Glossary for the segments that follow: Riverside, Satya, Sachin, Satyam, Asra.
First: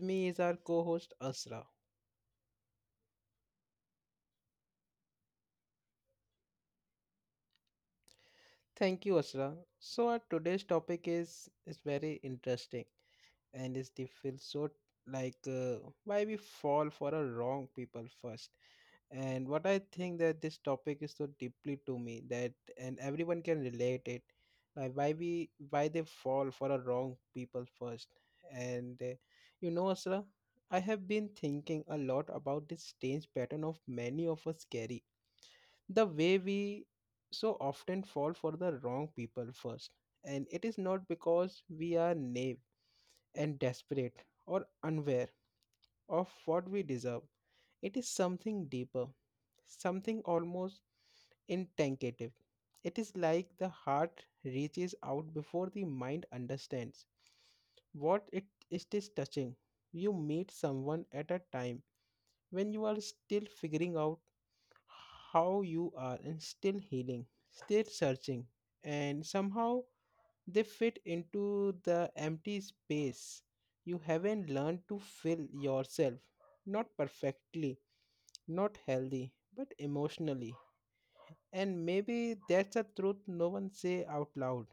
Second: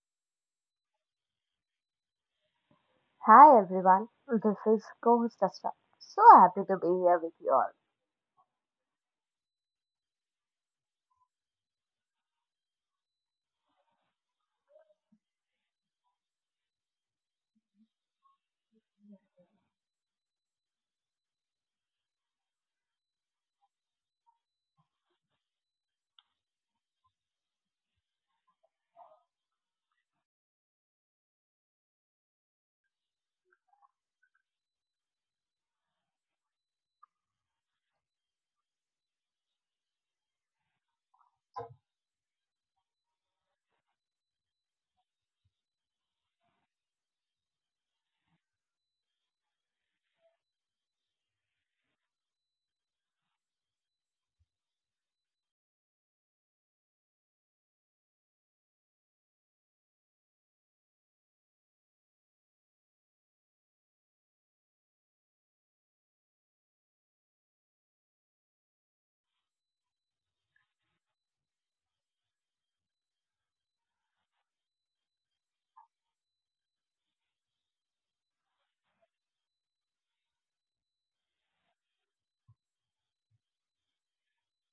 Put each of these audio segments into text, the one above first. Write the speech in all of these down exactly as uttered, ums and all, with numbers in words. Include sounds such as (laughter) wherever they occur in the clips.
me is our co host Asra. Hi everyone, this is co-host Asra. So happy to be here with you all. Thank you, Asra. So, our today's topic is, is very interesting and is the feel so like uh, why we fall for the wrong people first. And what I think that this topic is so deeply to me that and everyone can relate it, like why we why they fall for the wrong people first. And uh, you know, Asra, I have been thinking a lot about this strange pattern of many of us carry, the way we so often fall for the wrong people first, and it is not because we are naive and desperate or unaware of what we deserve. It is something deeper, something almost intangible. It is like the heart reaches out before the mind understands what it, it is touching. You meet someone at a time when you are still figuring out how you are and still healing, still searching, and somehow they fit into the empty space you haven't learned to fill yourself. Not perfectly, not healthy, but emotionally. And maybe that's a truth no one say out loud.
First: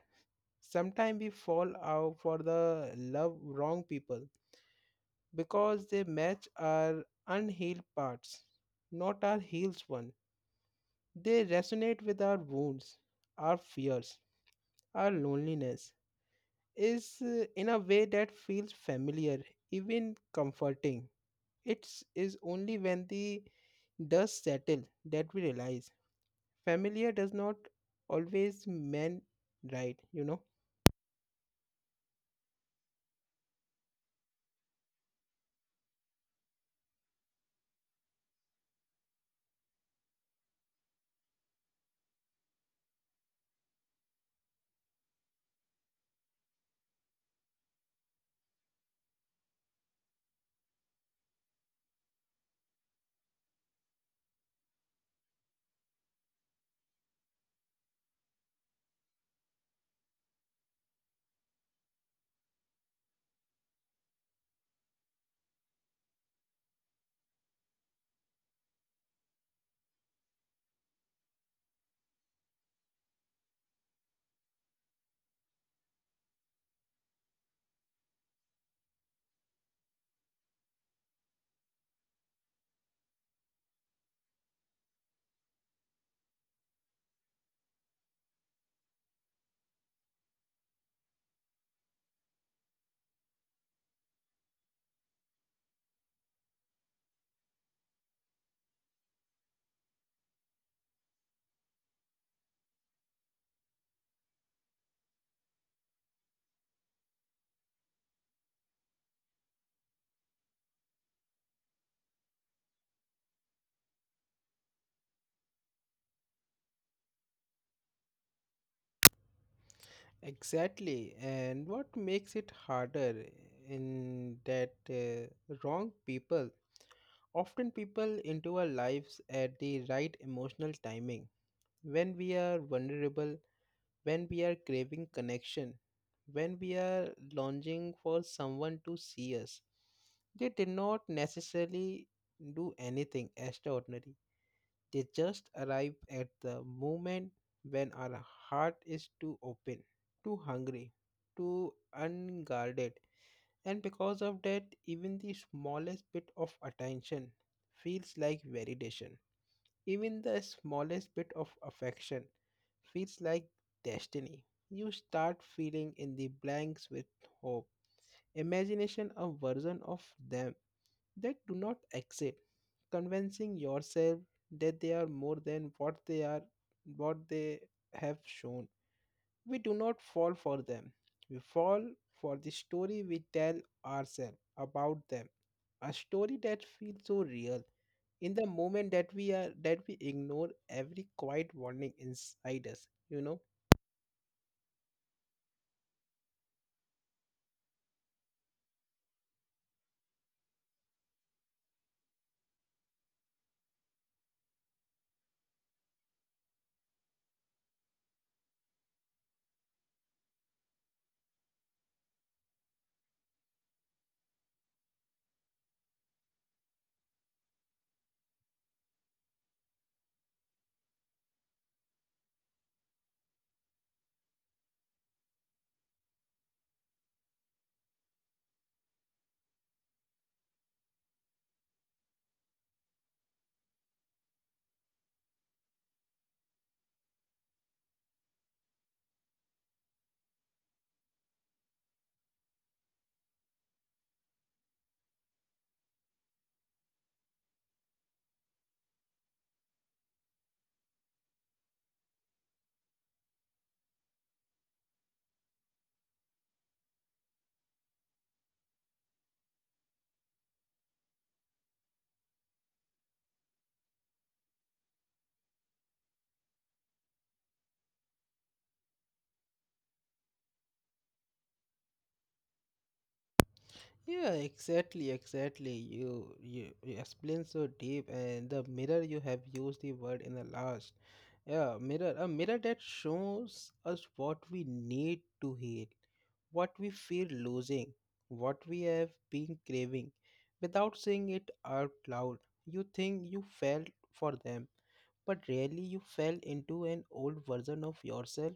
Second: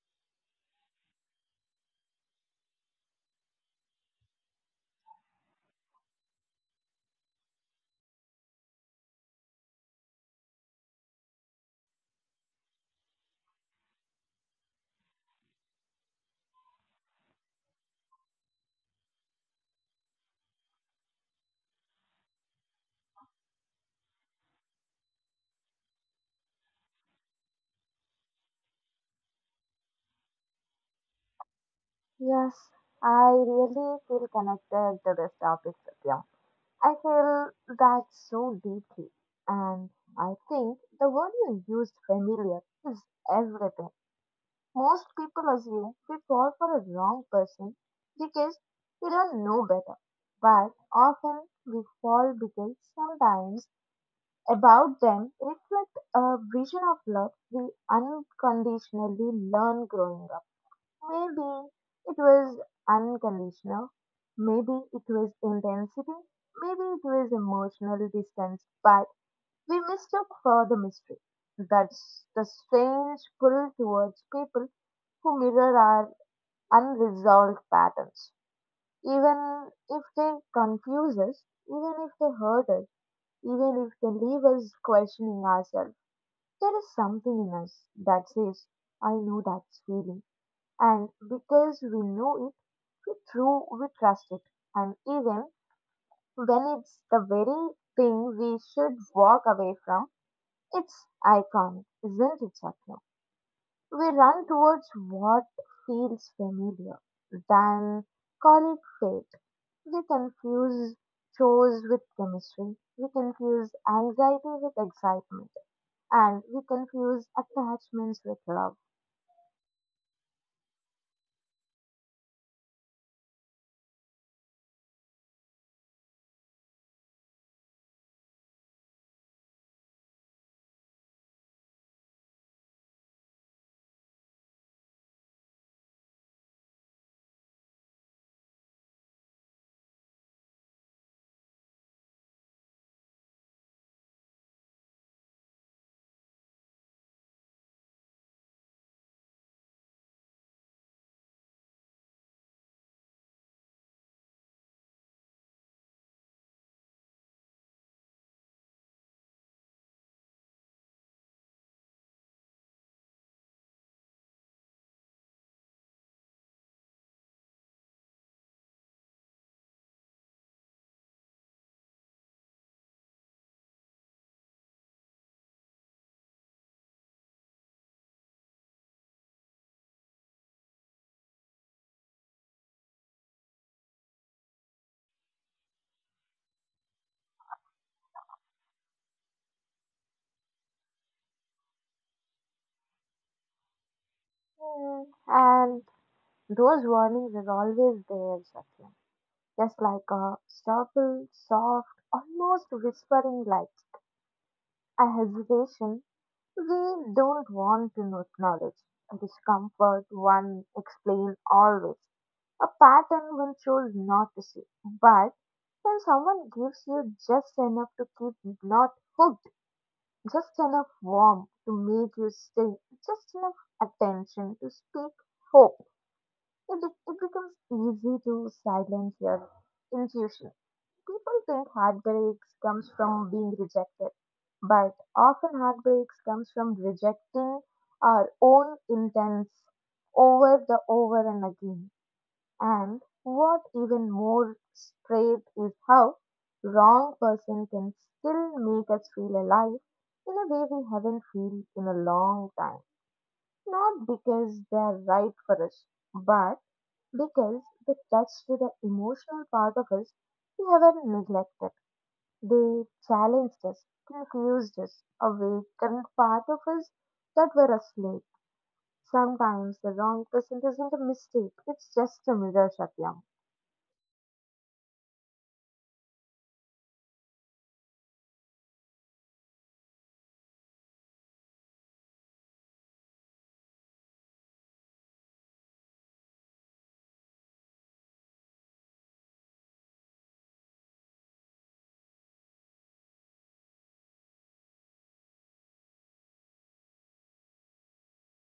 Sometimes we fall out for the love wrong people because they match our unhealed parts, not our healed one. They resonate with our wounds, our fears, our loneliness is uh, in a way that feels familiar, even comforting. It is only when the dust settle that we realize familiar does not always mean right, you know. Yes, I really feel connected to this topic with you. I feel that so deeply, and I think the word you used, familiar, is everything. Most people assume we fall for a wrong person because we don't know better, but often we fall because sometimes about them reflect a vision of love we unconditionally learn growing up. Maybe it was unconditional, maybe it was intensity, maybe it was emotional distance, but we mistook for the mystery. That's the strange pull towards people who mirror our unresolved patterns. Even if they confuse us, even if they hurt us, even if they leave us questioning ourselves, there is something in us that says, I know that feeling. And because we know it, we through we trust it. And even when it's the very thing we should walk away from, it's iconic, isn't it, Satya? We run towards what feels familiar, then call it fate. We confuse chores with chemistry. We confuse anxiety with excitement. And we confuse attachments with love. Exactly, and what makes it harder in that uh, wrong people often people into our lives at the right emotional timing, when we are vulnerable, when we are craving connection, when we are longing for someone to see us. They did not necessarily do anything extraordinary. They just arrive at the moment when our heart is too open, too hungry, too unguarded. And because of that, even the smallest bit of attention feels like validation. Even the smallest bit of affection feels like destiny. You start filling in the blanks with hope, imagination, a version of them that do not exist, convincing yourself that they are more than what they are, what they have shown we do not fall for them. We fall for the story we tell ourselves about them. A story that feels so real in the moment that we are that we ignore every quiet warning inside us, you know. Mm, and those warnings are always there, Satya. Just like a subtle, soft, almost whispering light, a hesitation we don't want to acknowledge, a discomfort one explains always, a pattern one chose not to see. But when someone gives you just enough to keep not hooked, just enough warmth to make you stay, just enough attention to speak hope, It, be- it becomes easy to silence your intuition. People think heartbreaks comes from being rejected, but often heartbreaks comes from rejecting our own intents over the over and again. And what even more straight is how wrong person can still make us feel alive in a way we haven't felt in a long time. Not because they are right for us, but because they touch to the emotional part of us we haven't neglected. They challenged us, confused us, awakened part of us that were asleep. Sometimes the wrong person isn't a mistake, it's just a mirror, Satyam. Yeah, exactly, exactly. You you, you explain so deep, and the mirror you have used the word in the last. Yeah, mirror, a mirror that shows us what we need to heal, what we fear losing, what we have been craving, without saying it out loud. You think you fell for them, but really you fell into an old version of yourself,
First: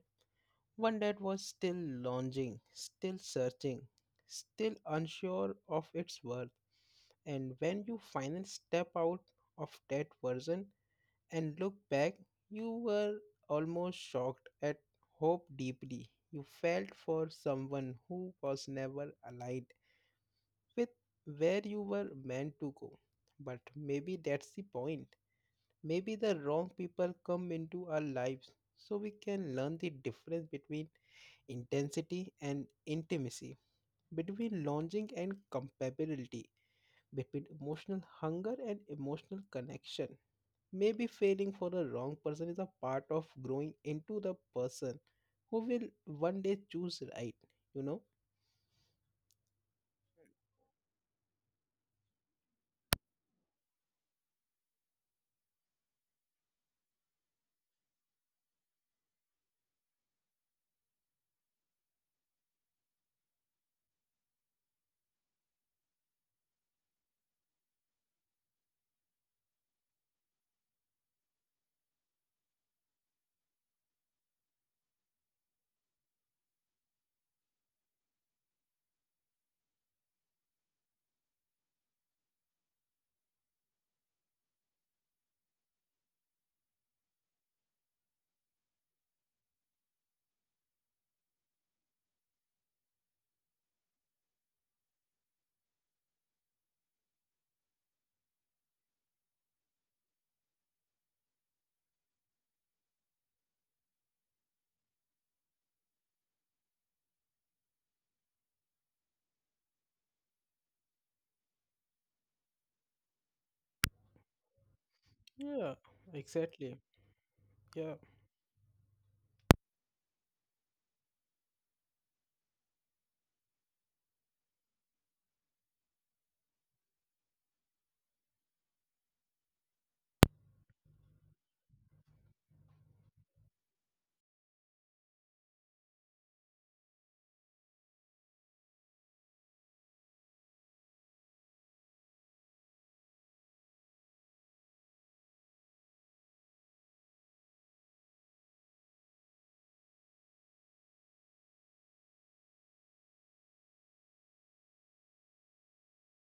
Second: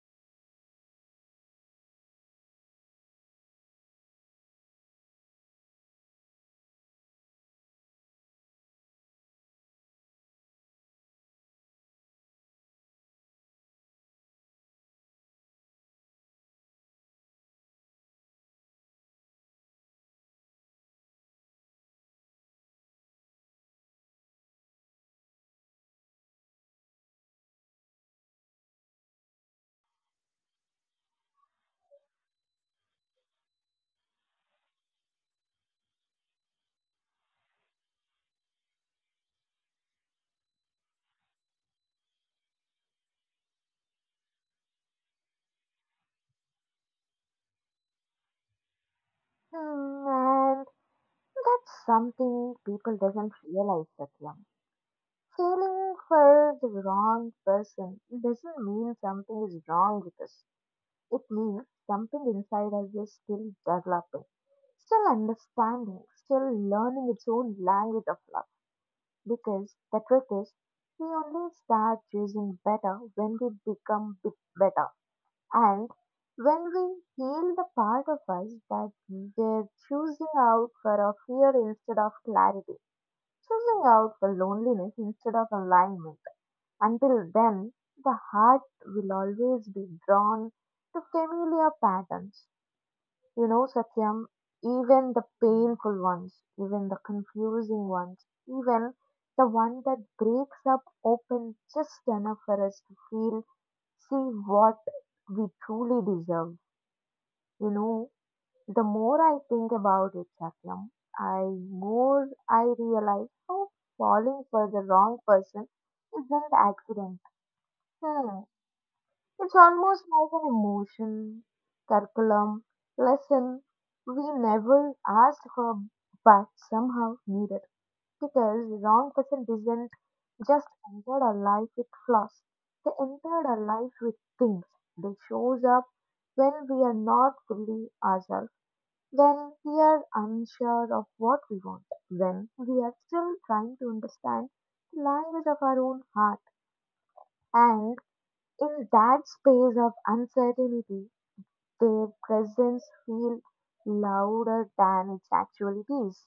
one dad was still lounging, still searching, still unsure of its worth. And when you finally step out of that version and look back, you were almost shocked at hope deeply. You felt for someone who was never allied with where you were meant to go. But maybe that's the point. Maybe the wrong people come into our lives so we can learn the difference between intensity and intimacy, between longing and compatibility, between emotional hunger and emotional connection. Maybe failing for the wrong person is a part of growing into the person who will one day choose right, you know? Hmm, and that's something people doesn't realize, Satyam. Feeling for the wrong person doesn't mean something is wrong with us. It means something inside us is still developing, still understanding, still learning its own language of love. Because the truth is, we only start choosing better when we become bit better. And when we heal the part of us that we're choosing out for a fear instead of clarity, choosing out for loneliness instead of alignment, until then, the heart will always be drawn to familiar patterns, you know, Satyam, even the painful ones, even the confusing ones, even the one that breaks up open just enough for us to feel, see what we truly deserve. You know, the more I think about it, Satyam, I more I realize how falling for the wrong person Yeah, isn't exactly. accident. Yeah. Hmm. It's almost like an emotion, curriculum, lesson we never asked for but somehow needed. Because the wrong person didn't just enter our life with flaws, they entered our life with things. They shows up when we are not fully ourselves, when we are unsure of what we want, when we are still trying to understand the language of our own heart. And in that space of uncertainty, their presence feel louder than it actually is.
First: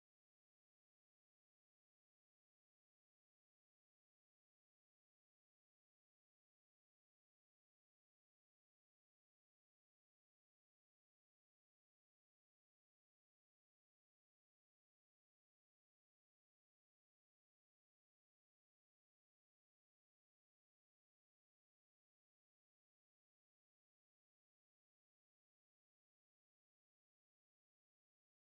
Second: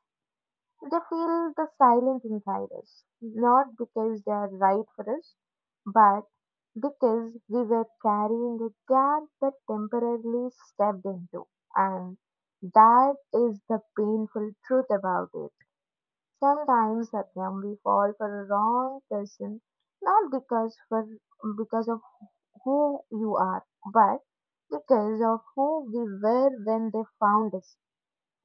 They feel the silence inside us, not because they are right for us, but because we were carrying a gap that temporarily stepped into. And that is the painful truth about it. Sometimes, Satyam, we fall for a wrong person, not because for because of who you are, but because of who we were when they found us.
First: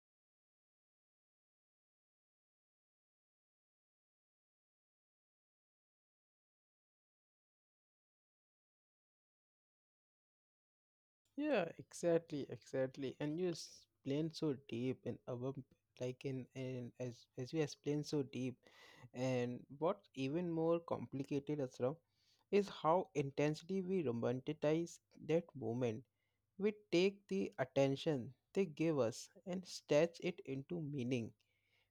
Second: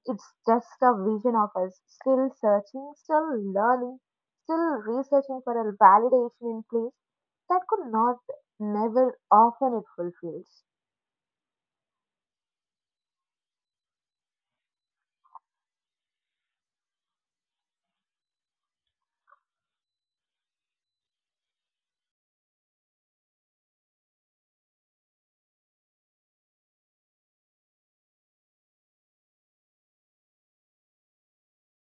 It's just a vision of us, still searching, still learning, still researching for a validation in place that could not, never, often it fulfills. Yeah, exactly, exactly. And you explain so deep and above, like in and as as you explain so deep, and what's even more complicated, Asra, is how intensely we romanticize that moment. We take the attention they give us and stretch it into meaning,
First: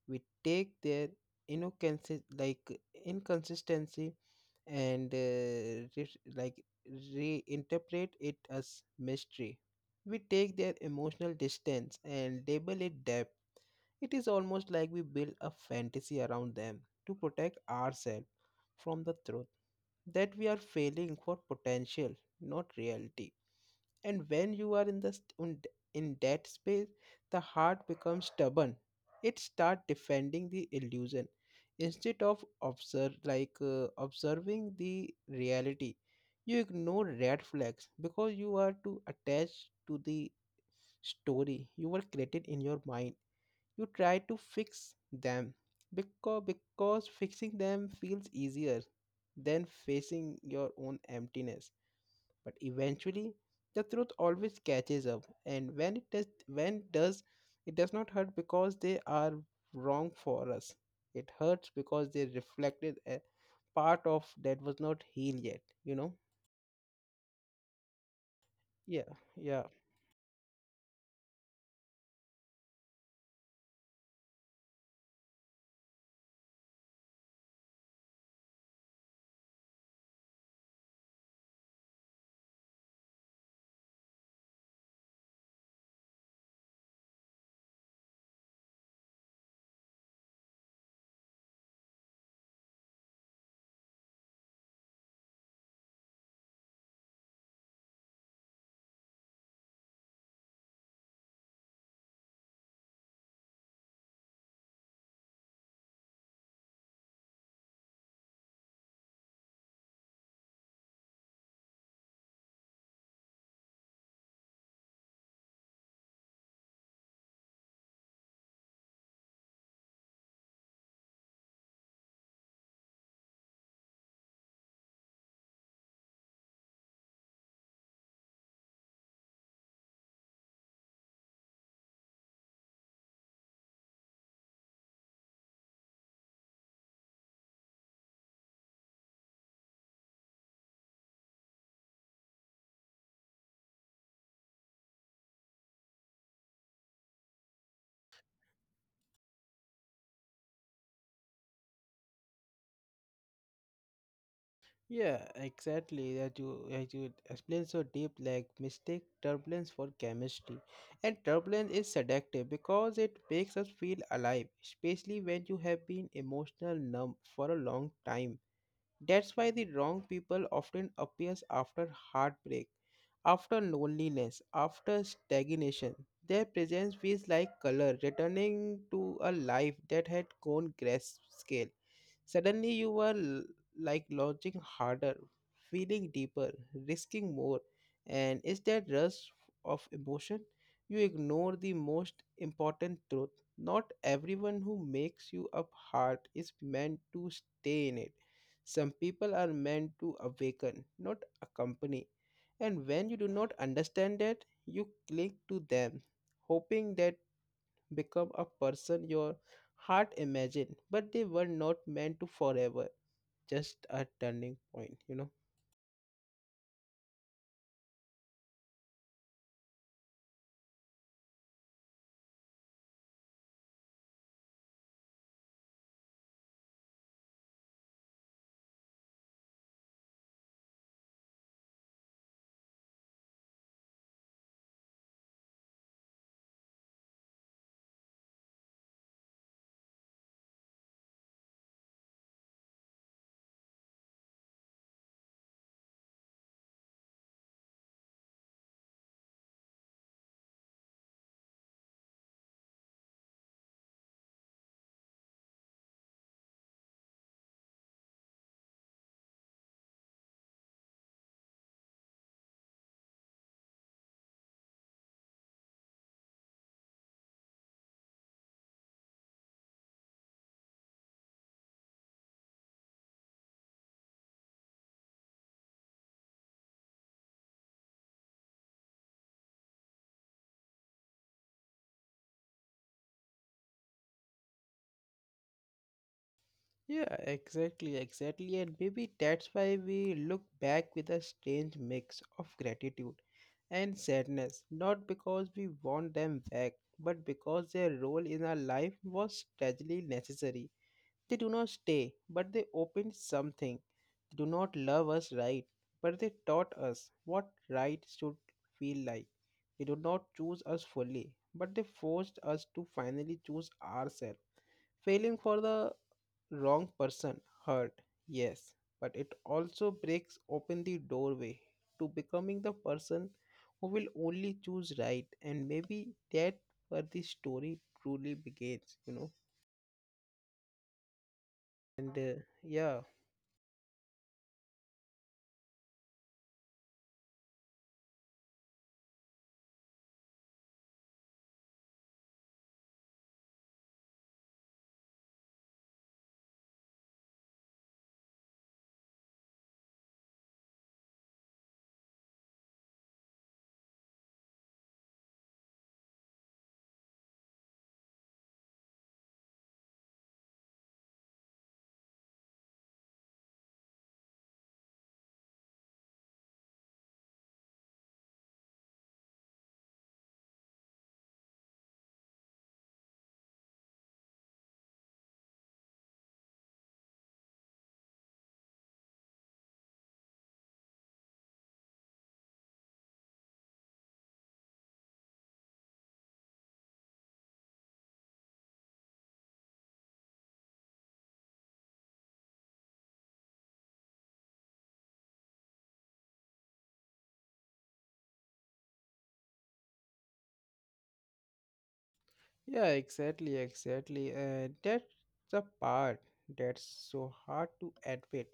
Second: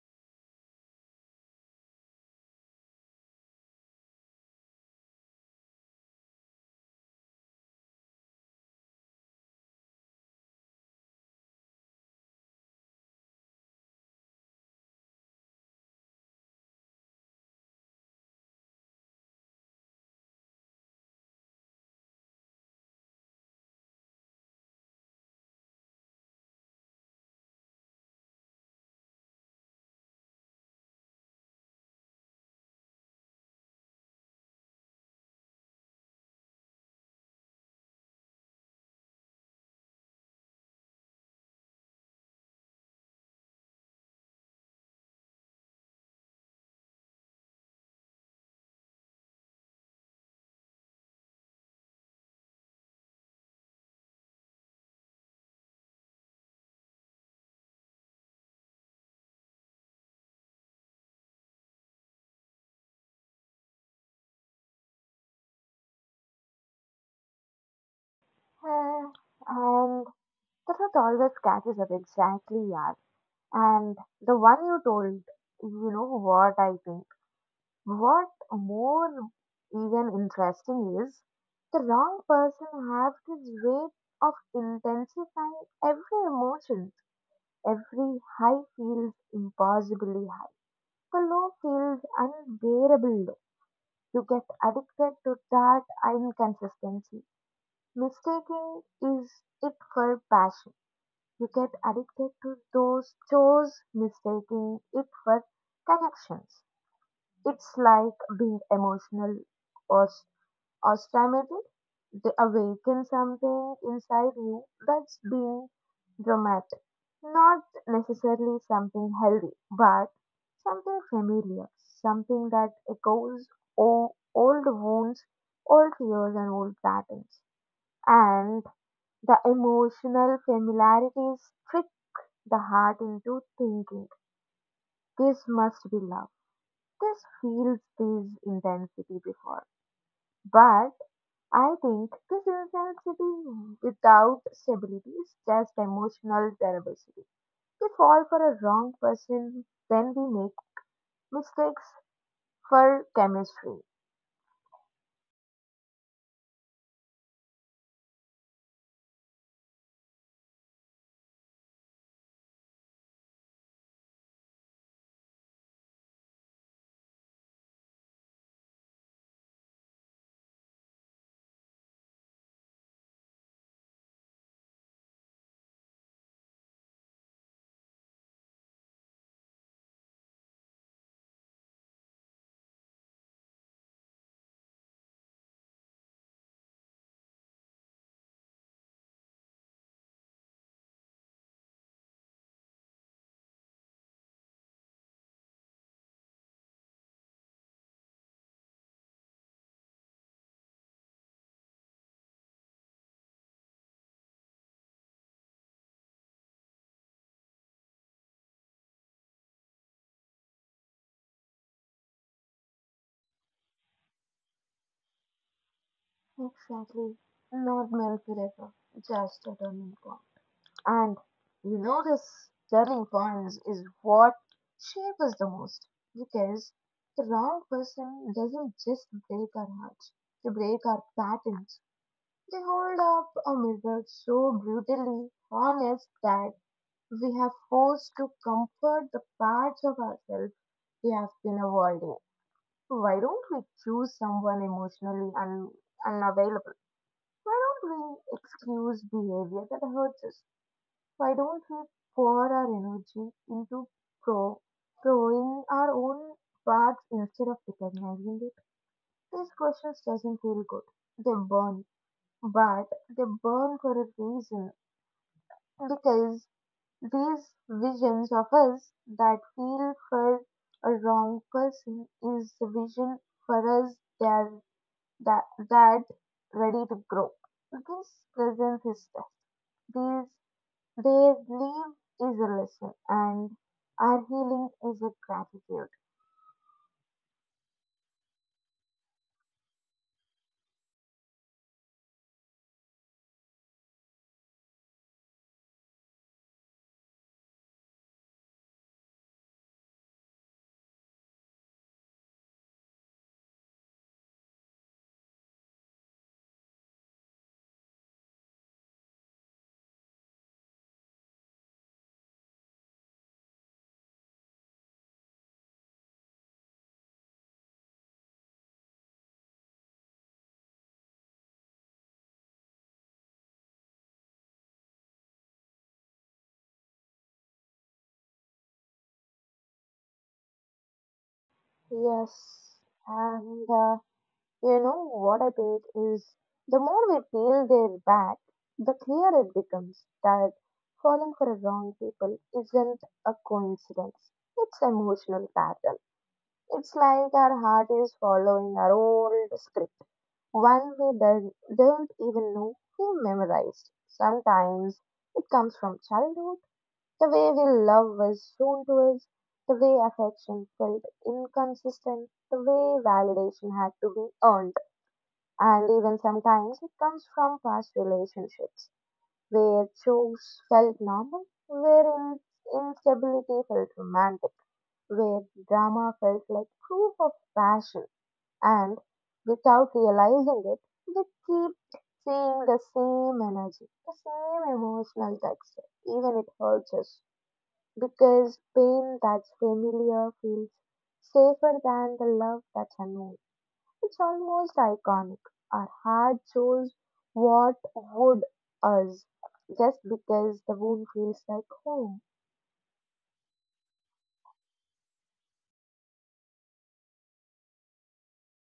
we take their inconsi- like inconsistency and uh, re- like reinterpret it as mystery. We take their emotional distance and label it depth. It is almost like we build a fantasy around them to protect ourselves from the truth that we are failing for potential, not reality, and when you are in the st- in th- in that space, the heart becomes stubborn, it starts defending the illusion instead of observe like uh, observing the reality. You ignore red flags because you are too attached to the story you were created in your mind. You try to fix them because because fixing them feels easier than facing your own emptiness. But eventually the truth always catches up, and when it does when it does it does not hurt because they are wrong for us, it hurts because they reflected a part of that was not healed yet you know Eh, Yeah, yeah. and the truth always catches up, exactly, yeah. And the one you told, you know what I think. What more even interesting is, the wrong person has this way of intensifying every emotion. Every high feels impossibly high. The low feels unbearable low. You get addicted to that inconsistency. Mistaking is it for passion. You get addicted to those chores, mistaking it for connections. It's like being emotional or or stimulated, they awaken something inside you that's being dramatic. Not necessarily something healthy, but something familiar, something that echoes o- old wounds, old fears, and old patterns. And the emotional familiarities trick the heart into thinking this must be love. This feels this intensity before. But I think this insanity without stability is just emotional diversity. We fall for a wrong person when we make mistakes for chemistry. Yeah, exactly, that you that you explain so deep, like mistake turbulence for chemistry, and turbulence is seductive because it makes us feel alive, especially when you have been emotional numb for a long time. That's why the wrong people often appears after heartbreak, after loneliness, after stagnation. Their presence feels like color returning to a life that had gone grayscale. Suddenly, you were l- like launching harder, feeling deeper, risking more, and is that rush of emotion? You ignore the most important truth. Not everyone who makes you up hard is meant to stay in it. Some people are meant to awaken, not accompany. And when you do not understand that, you cling to them, hoping that become a person your heart imagined, but they were not meant to forever. Just a turning point, you know. Exactly. Not married forever, just a turning point. And you know, this turning point is what shapes us the most because the wrong person doesn't just break our hearts, they break our patterns. They hold up a mirror so brutally honest that we have forced to comfort the parts of ourselves we have been avoiding. Why don't we choose someone emotionally un- unavailable? Why don't we excuse behavior that hurts us? Why don't we pour our energy into pro- growing our own parts instead of recognizing it? These questions doesn't feel good. They burn, but they burn for a reason because these visions of us that feel for a wrong person is the vision for us that that, that ready to grow. This presence is test. These their leave is a lesson and our healing is a gratitude. Yeah, exactly, exactly. And maybe that's why we look back with a strange mix of gratitude and sadness, not because we want them back, but because their role in our life was tragically necessary. They do not stay, but they opened something. They do not love us right, but they taught us what right should feel like. They do not choose us fully, but they forced us to finally choose ourselves. Failing for the wrong person hurt, yes, but it also breaks open the doorway to becoming the person who will only choose right, and maybe that where the story truly begins, you know. And uh, Yes, yeah. and uh, you know what I think is the more we peel their back, the clearer it becomes that falling for the wrong people isn't a coincidence. It's an emotional pattern. It's like our heart is following our old script, one we don't, don't even know we memorized. Sometimes it comes from childhood, the way we love was shown to us, the way affection felt inconsistent, the way validation had to be earned, and even sometimes it comes from past relationships where chores felt normal, where in- instability felt romantic, where drama felt like proof of passion. And without realizing it, we keep seeing the same energy, the same emotional texture, even it hurts us. Because pain that's familiar feels safer than the love that's unknown. It's almost iconic. Our heart chose what would us just because the wound feels like home. Yeah, exactly, exactly. Uh, that's the part that's so hard to admit.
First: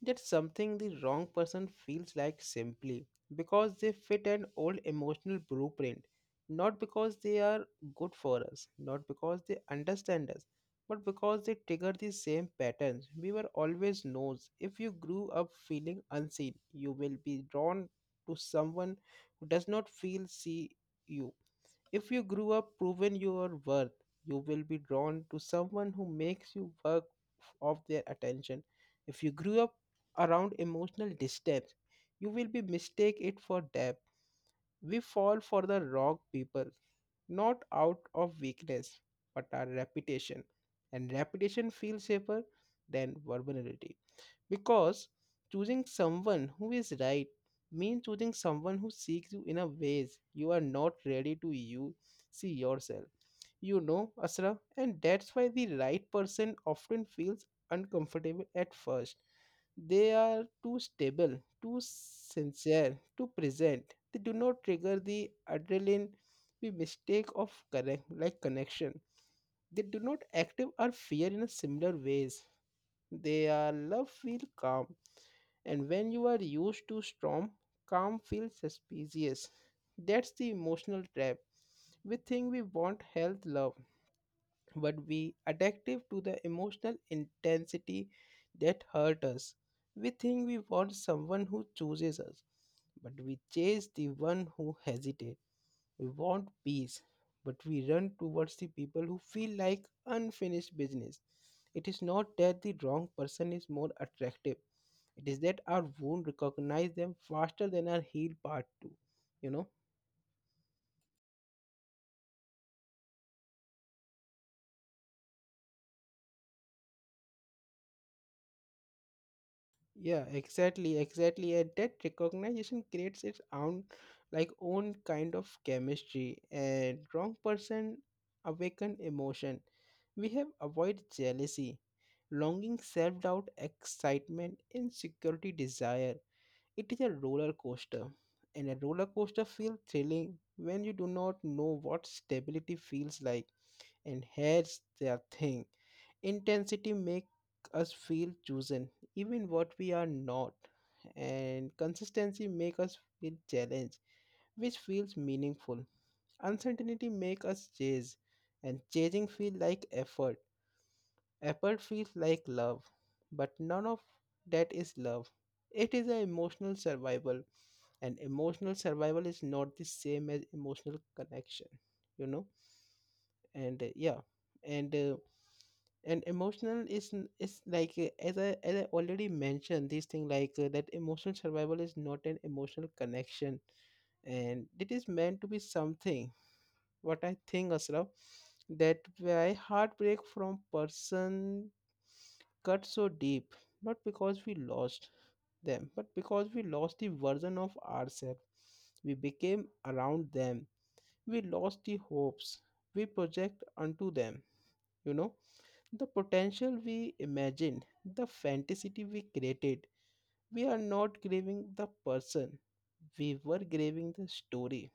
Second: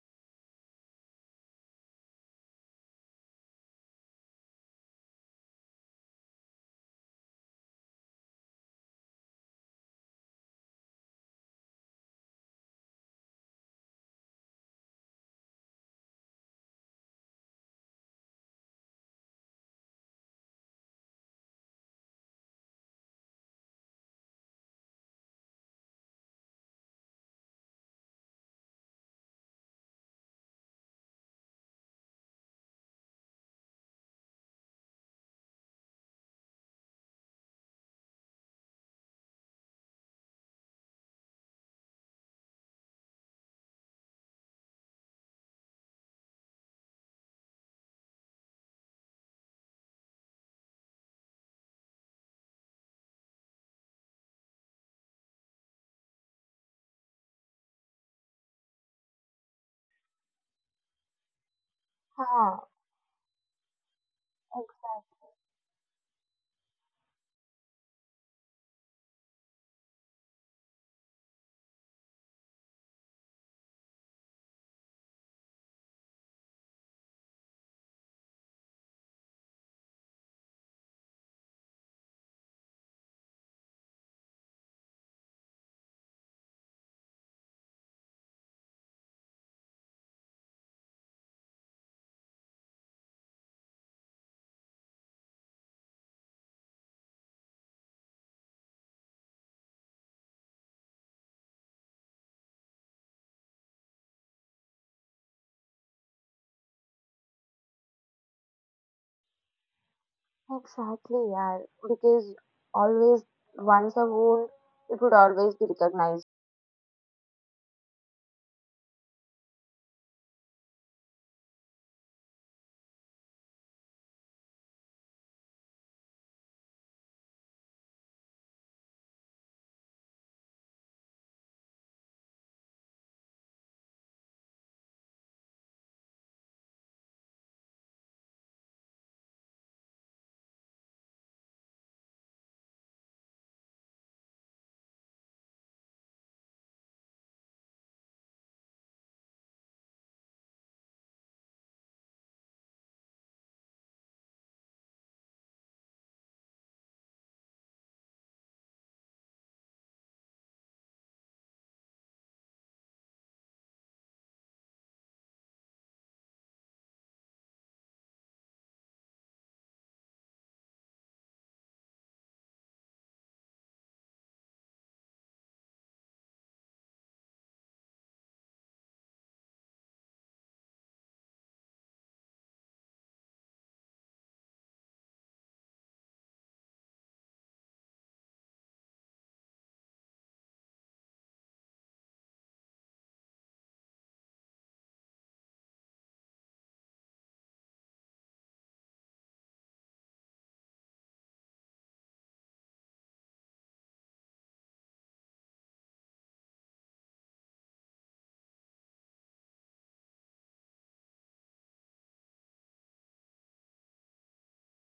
That's something the wrong person feels like simply because they fit an old emotional blueprint. Not because they are good for us, not because they understand us, but because they trigger the same patterns. We were always knows. If you grew up feeling unseen, you will be drawn to someone who does not feel see you, if you grew up proven your worth, you will be drawn to someone who makes you work of their attention. If you grew up around emotional distance, you will be mistake it for depth. We fall for the wrong people, not out of weakness, but our reputation. And reputation feels safer than vulnerability. Because choosing someone who is right means choosing someone who seeks you in a ways you are not ready to you see yourself. You know, Asra, and that's why the right person often feels uncomfortable at first. They are too stable, too Ha, sincere, too present. They do not trigger the adrenaline, the mistake of correct like connection. They do not active or fear in a similar ways. They are love feel calm, and when you are used to storm, calm feels suspicious. That's the emotional trap. We think we want health love, but we addictive to the emotional intensity that hurt us. We think we want someone who chooses us, but we chase the one who hesitates. We want peace, but we run towards the people who feel like unfinished business. It is not that the wrong person is more attractive. It is that our wound recognize them faster than our heal part too. You know? ex- exactly, yeah. Because always, once a wound, it would always be recognized. Yeah, exactly, exactly. And that recognition creates its own, like own kind of chemistry. And wrong person awaken emotion. We have avoided jealousy, longing, self doubt, excitement, insecurity, desire. It is a roller coaster, and a roller coaster feels thrilling when you do not know what stability feels like. And here's the thing, intensity make us feel chosen even what we are not, and consistency make us feel challenged, which feels meaningful, uncertainty make us chase, and chasing feel like effort effort feels like love, but none of that is love, it is an emotional survival, and emotional survival is not the same as emotional connection you know and uh, yeah. And uh, and emotional is n- is like uh, as I as I already mentioned this thing, like uh, that emotional survival is not an emotional connection, and it is meant to be something. What I think, Asraf, that why heartbreak from person cut so deep, not because we lost them, but because we lost the version of ourselves we became around them. We lost the hopes we project unto them you know the potential we imagined, the fantasy we created, we are not grieving the person. We were grieving the story.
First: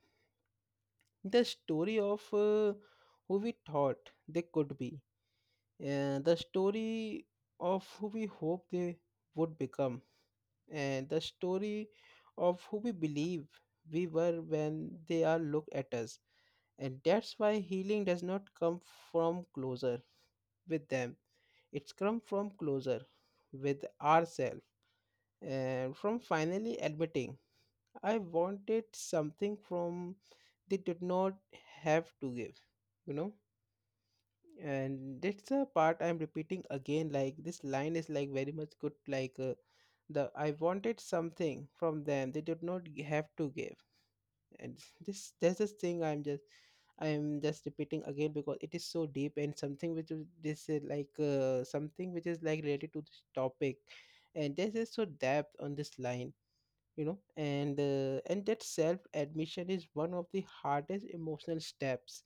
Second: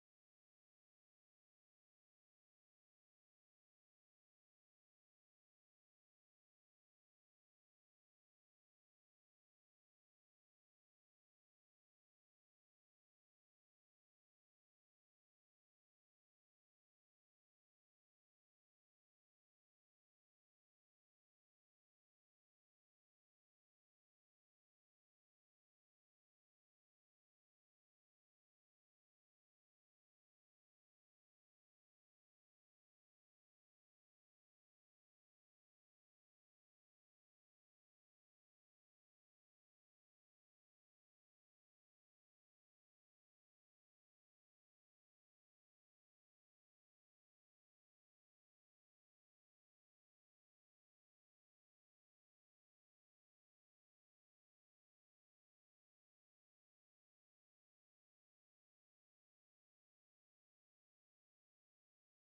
The story of uh, who we thought they could be. And the story of who we hope they would become. And the story of who we believe we were when they are look at us. And that's why healing does not come from closer with them. It's come from closer with ourselves and from finally admitting I wanted something from they did not have to give, you know. And that's the part I'm repeating again. Like this line is like very much good. Like uh, the I wanted something from them they did not g- have to give and (laughs) this there's this thing i'm just i'm just repeating again because it is so deep and something which is this is like uh, something which is like related to this topic and this is so depth on this line, you know. And uh, and that self admission is one of the hardest emotional steps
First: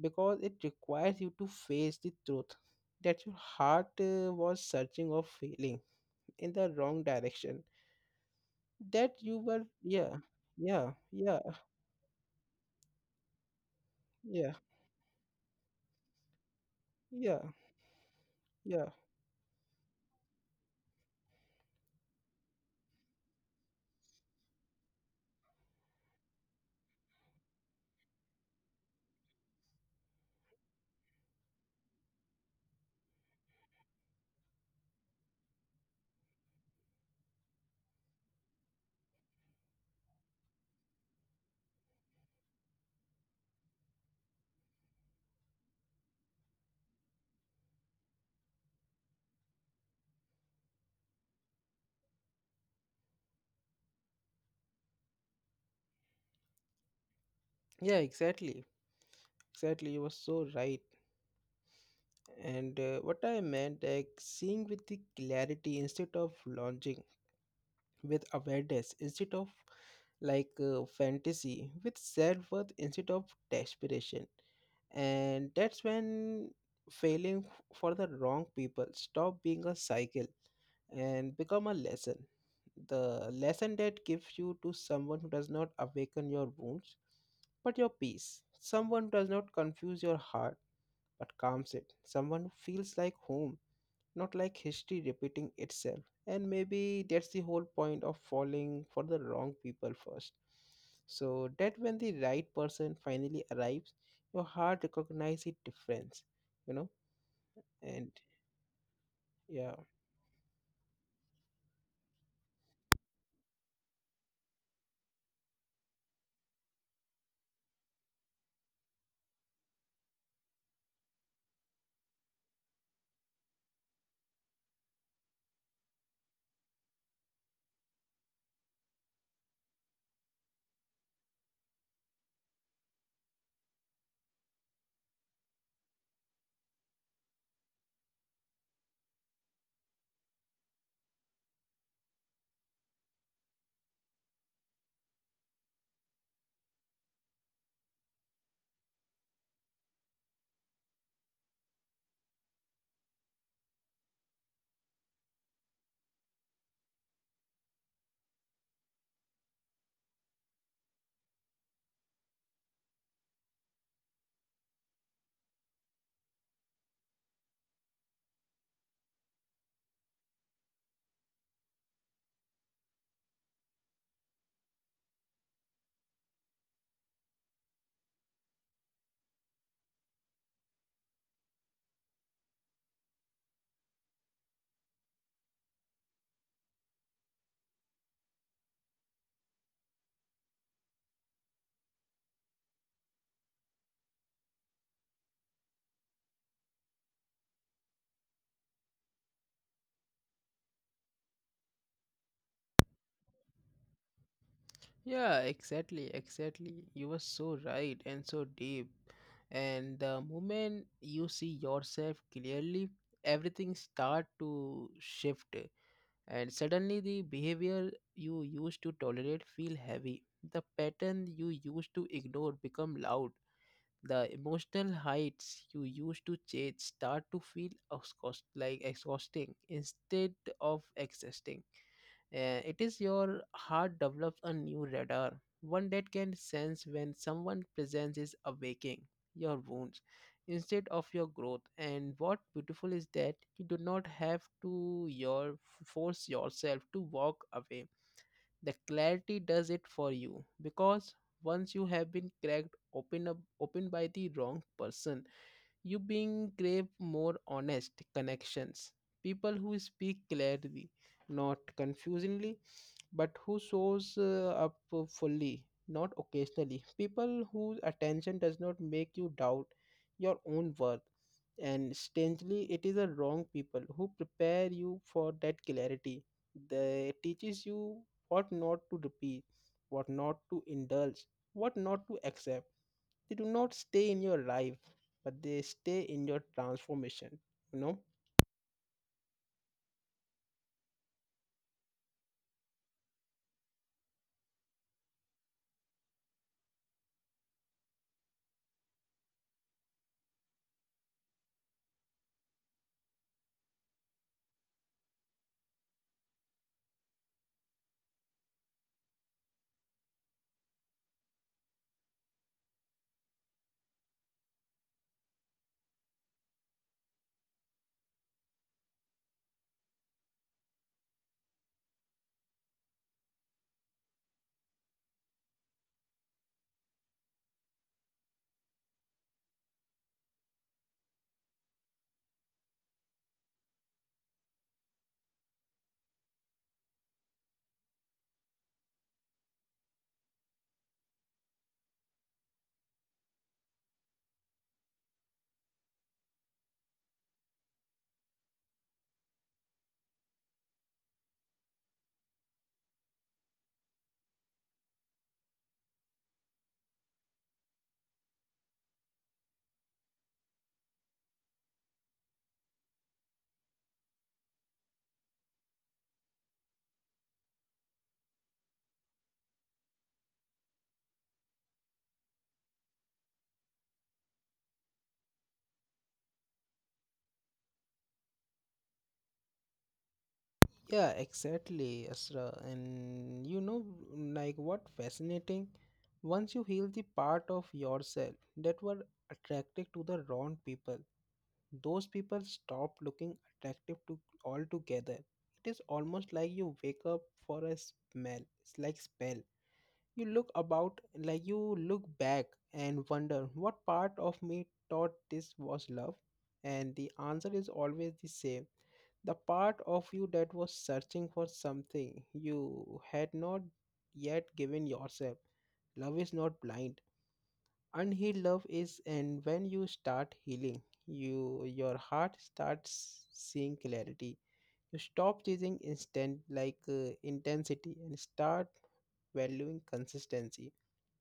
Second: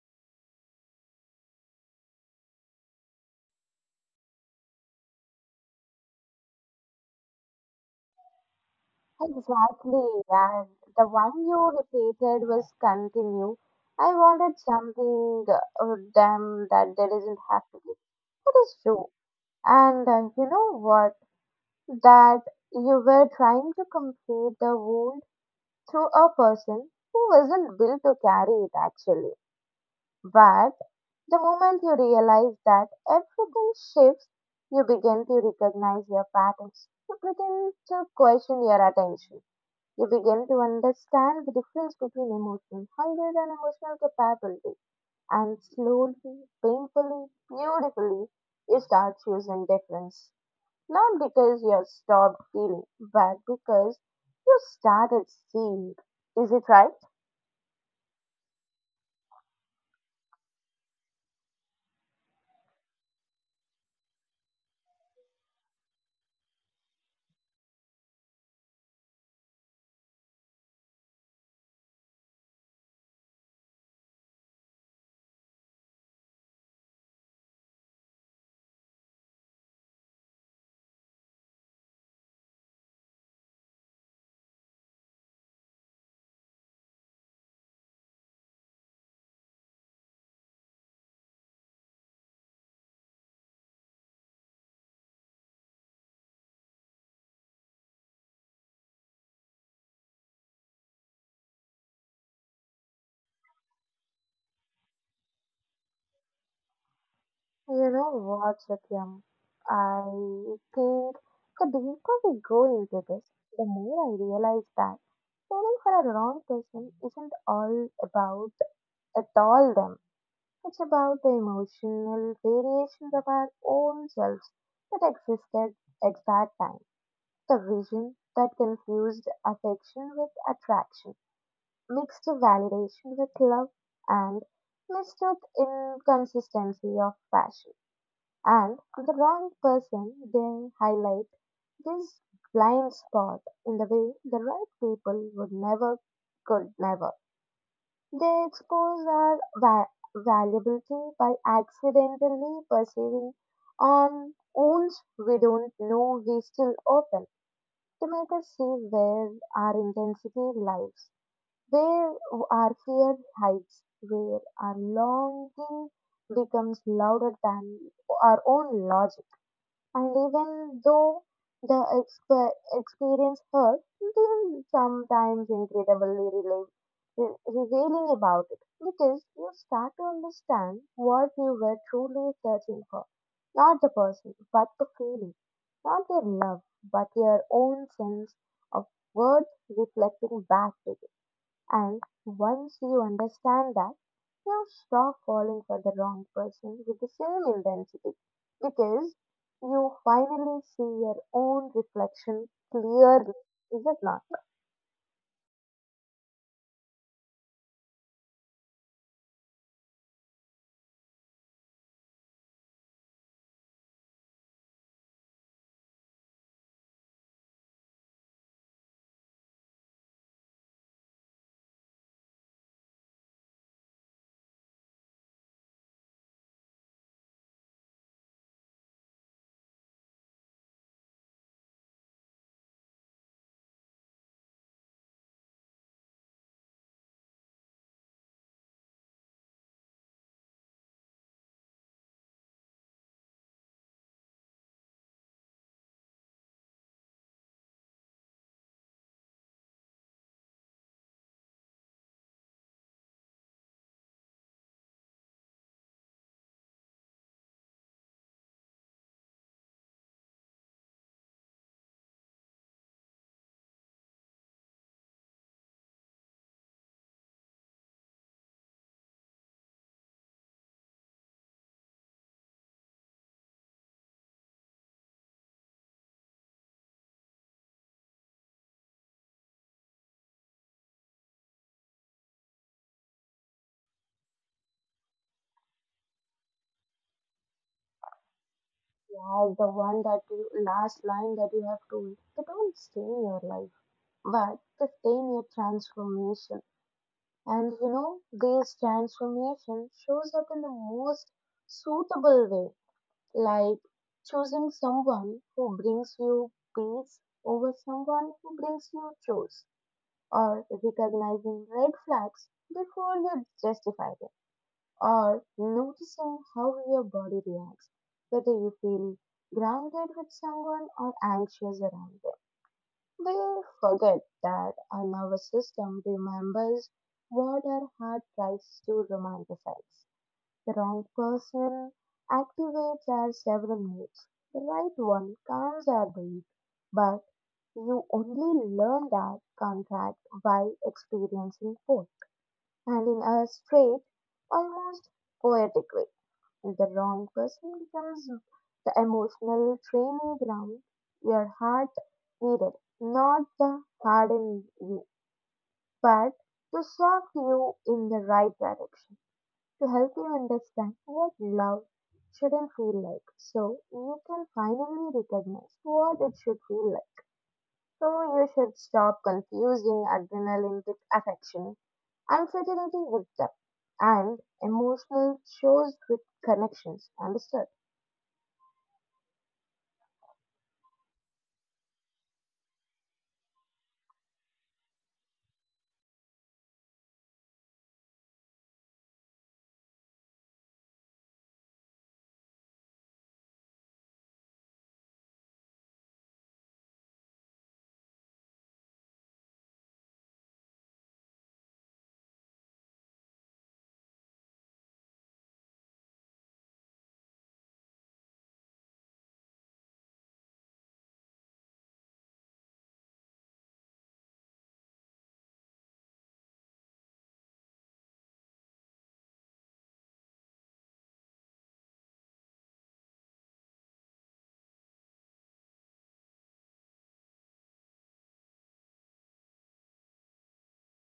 because it requires you to face the truth that your heart uh, was searching or feeling in the wrong direction, that you were, yeah, Exactly, yeah. yeah, The one yeah, you repeated was continue. I yeah, wanted something, uh, damn that there isn't yeah. have to be. That is Yeah, true. And uh, you know what? That you were trying to complete the wound through a person who wasn't built to carry it actually. But the moment you realize that everything shifts, you begin to recognize your patterns. You begin to question your attention. You begin to understand the difference between emotional hunger and emotional capability. And slowly, painfully, beautifully, you start choosing difference. Not because you stopped feeling but because you started seeing it. Is it right? yeah, exactly. Exactly, you were so right. And uh, What I meant, like seeing with the clarity instead of launching, with awareness instead of like uh, fantasy, with self worth instead of desperation. And that's when failing f- for the wrong people stop being a cycle and become a lesson, the lesson that gives you to someone who does not awaken your wounds but your peace, someone who does not confuse your heart but calms it, someone who feels like home, not like history repeating itself. And maybe that's the whole point of falling for the wrong people first. So that when the right person finally arrives, your heart recognizes the difference, you know? You And know what, Satyam? yeah. I think the deeper we go into this, the more I realize that falling for a wrong person isn't all about at all them. It's about the emotional variations of our own selves that existed at that time. The vision that confused affection with attraction, mixed validation with love, and mixed mistook inconsistency of passion, and the wrong person, they highlight this blind spot in the way the right people would never, could never. They expose our va- valuability by accidentally perceiving on wounds we don't know we still open to make us see where our intensity lies, there are fear heights where our longing becomes louder than our own logic. And even though the exper- experience hurts, there is sometimes incredibly rela- re- revealing about it because you start to understand what you were truly searching for. Not the person, but the feeling. Not their love, but your own sense of worth reflecting back to you. And once you understand that, you stop falling for the wrong person with the same intensity because you finally see your own reflection clearly. Is it not? Yeah, exactly, exactly. You were so right and so deep. And the moment you see yourself clearly, everything start to shift. And suddenly the behavior you used to tolerate feel heavy, the pattern you used to ignore become loud, the emotional heights you used to chase start to feel exhaust- like exhausting instead of existing. Uh, it is your heart develops a new radar, one that can sense when someone' presence is awaking your wounds instead of your growth. And what beautiful is that you do not have to your force yourself to walk away, the clarity does it for you because once you have been cracked open up open by the wrong person, you being crave more honest connections, people who speak clearly, not confusingly, but who shows uh, up fully, not occasionally. People whose attention does not make you doubt your own worth. And strangely, it is the wrong people who prepare you for that clarity. They teaches you what not to repeat, what not to indulge, what not to accept. They do not stay in your life, but they stay in your transformation. You know. Yeah, the one that you last line that you have told, they don't stay in your life, but they stay in your transformation. And you know, this transformation shows up in the most suitable way, like choosing someone who brings you peace over someone who brings you chores, or recognizing red flags before you justify them, or noticing how your body reacts, whether you feel grounded with someone or anxious around them. We forget that our nervous system remembers what our heart tries to romanticize. The wrong person activates our several modes. The right one calms our breath, but you only learn that contract by experiencing both. And in a straight, almost poetic way, the wrong person becomes the emotional training ground your heart needed, not the harden you, but to shock you in the right direction to help you understand what love shouldn't feel like so you can finally recognize what it should feel like. So you should stop confusing adrenaline with affection, uncertainty with depth, and emotional shows with connections. Understood? Yeah, exactly, Asra. And you know, like what fascinating? Once you heal the part of yourself that were attracted to the wrong people, those people stop looking attractive to altogether. It is almost like you wake up for a smell. It's like spell. You look about, like you look back and wonder, what part of me thought this was love? And the answer is always the same, the part of you that was searching for something you had not yet given yourself. Love is not blind. Unhealed love is, and when you start healing, you your heart starts seeing clarity. You stop chasing instant like uh, intensity and start valuing consistency.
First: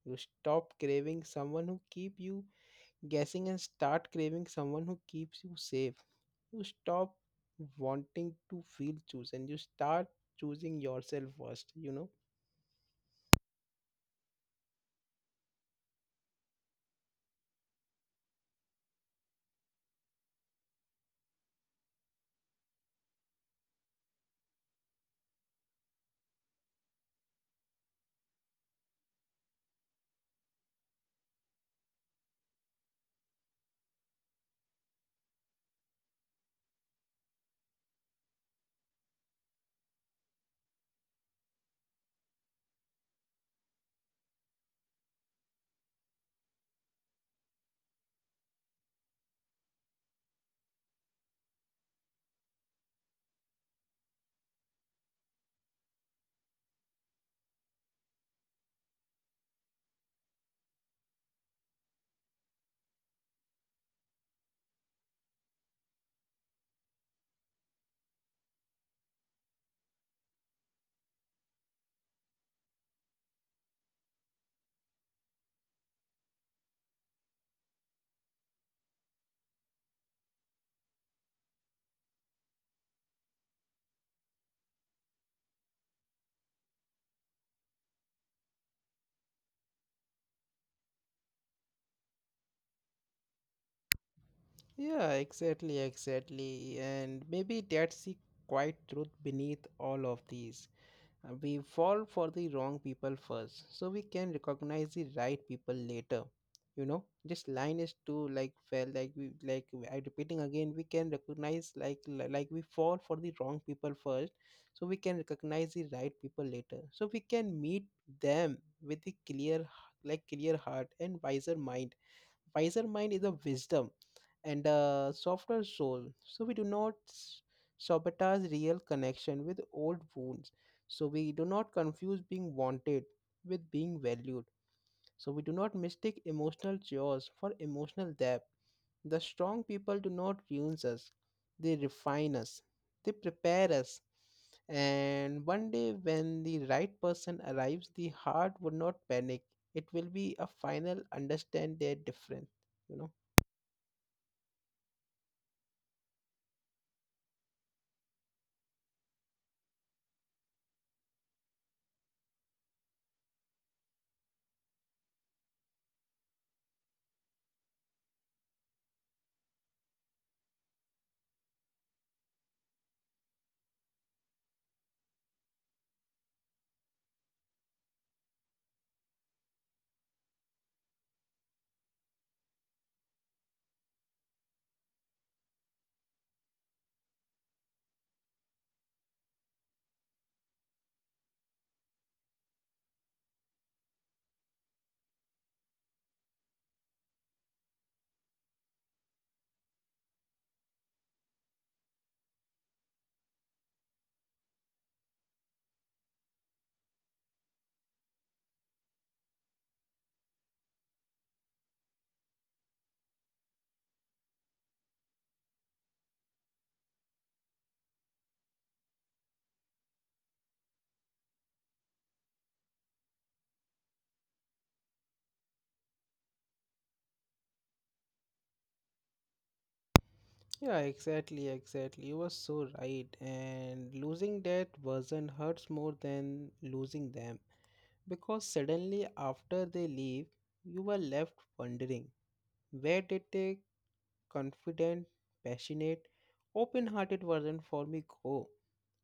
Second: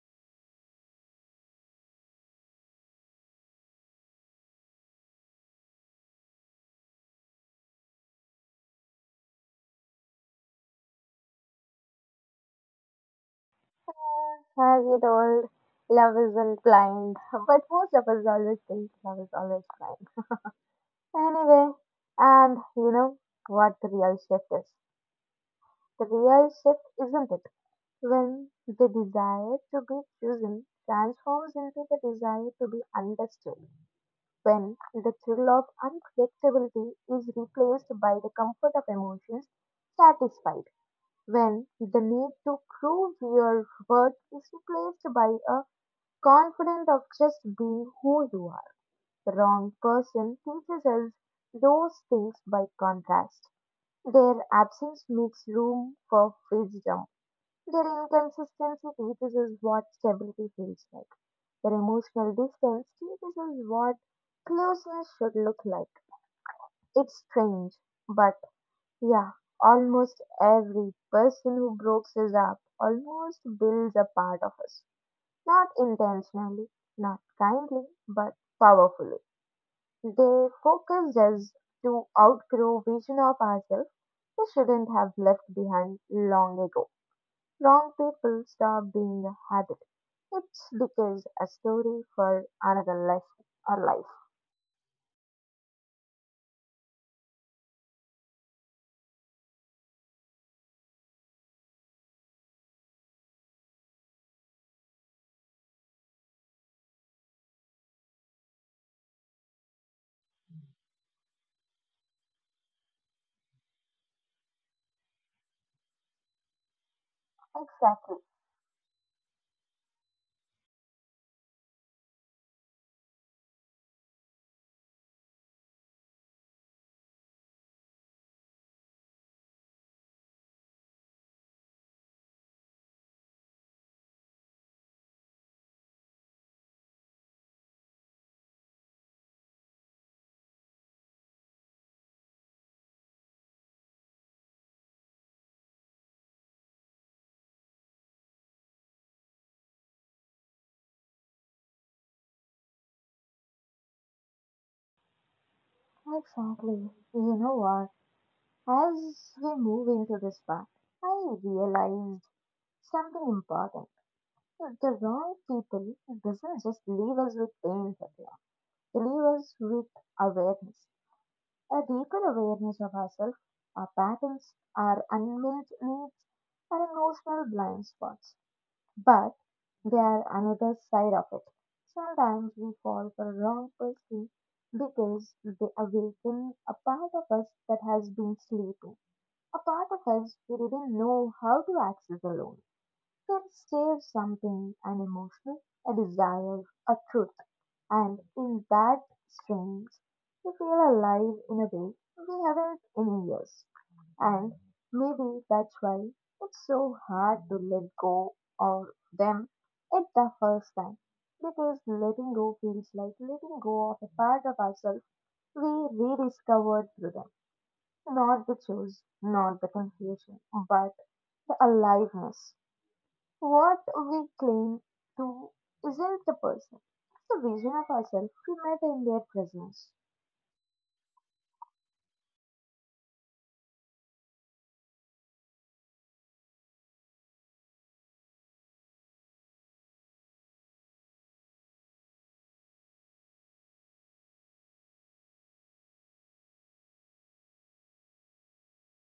You stop craving someone who keep you guessing and start craving someone who keeps you safe. You stop wanting to feel chosen. You start choosing yourself first, you know? As you told, love isn't blind, but most of us always think love is always blind. Anyway, and you know what the real shift is? The real shift isn't it? When the desire to be chosen transforms into the desire to be understood, when the thrill of unpredictability is replaced by the comfort of emotions satisfied, when the need to prove your worth is replaced by a confidence of just being who you are, the wrong person teaches us those things by contrast. Their absence makes room for wisdom. That inconsistency teaches us what stability feels like. That emotional distance teaches us what closeness should look like. It's strange, but yeah, almost every person who breaks us up almost builds a part of us. Not intentionally, not kindly, but powerfully. They focus us to outgrow vision of ourselves we shouldn't have left behind long ago. Wrong people stop being a habit. It's because a story for another life or life. Yeah, exactly, exactly. And maybe that's the quiet truth beneath all of these. Uh, We fall for the wrong people first, so we can recognize the right people later. You know, this line is too like fell like we like I repeating again. We can recognize like li- like we fall for the wrong people first, so we can recognize the right people later. So we can meet Exactly. them with a clear h- like clear heart and wiser mind. Wiser mind is a wisdom and a softer soul. So we do not s- sabotage real connection with old wounds. So we do not confuse being wanted with being valued. So we do not mistake emotional chores for emotional depth. The strong people do not ruin us, they refine us, they prepare us. And one day, when the right person arrives, the heart would not panic. It will be a final understand their difference, you know. Exactly. You know what? As we move into this part, I realized something important. The wrong people doesn't just leave us with pain, Satya. They leave us with awareness, a deeper awareness of ourselves, our patterns, our unmet needs, our emotional blind spots. But they are another side of it. Sometimes we fall for wrong person because they awaken a part of us that has been sleeping, a part of us we didn't know how to access alone. Can share something, an emotion, a desire, a truth, and in that strings we feel alive in a way we haven't in years. And maybe that's why it's so hard to let go of them at the first time. Because letting go feels like letting go of a part of ourselves we rediscovered through them. Not the choice, not the confusion, but the aliveness. What we claim to isn't the person, it's the vision of ourselves we met in their presence. Yeah, exactly, exactly. You were so right. And losing that version hurts more than losing them because suddenly after they leave, you were left wondering, where did the confident, passionate, open hearted version for me go?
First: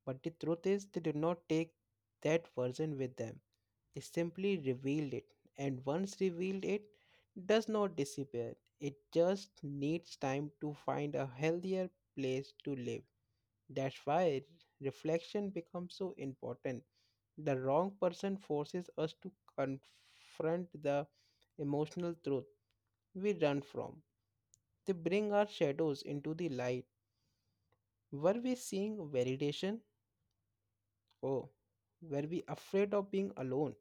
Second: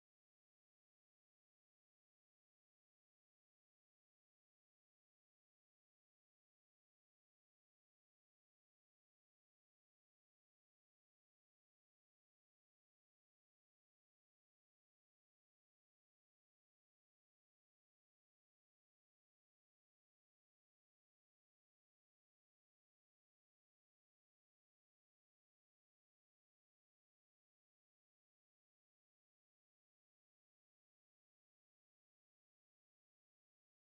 But the truth is, they did not take that version with them, they simply revealed it. And once revealed, it does not disappear, it just needs time to find a healthier place to live. That's why reflection becomes so important. The wrong person forces us to confront the emotional truth we run from. They bring our shadows into the light. Were we seeing validation? Oh, were we afraid of being alone?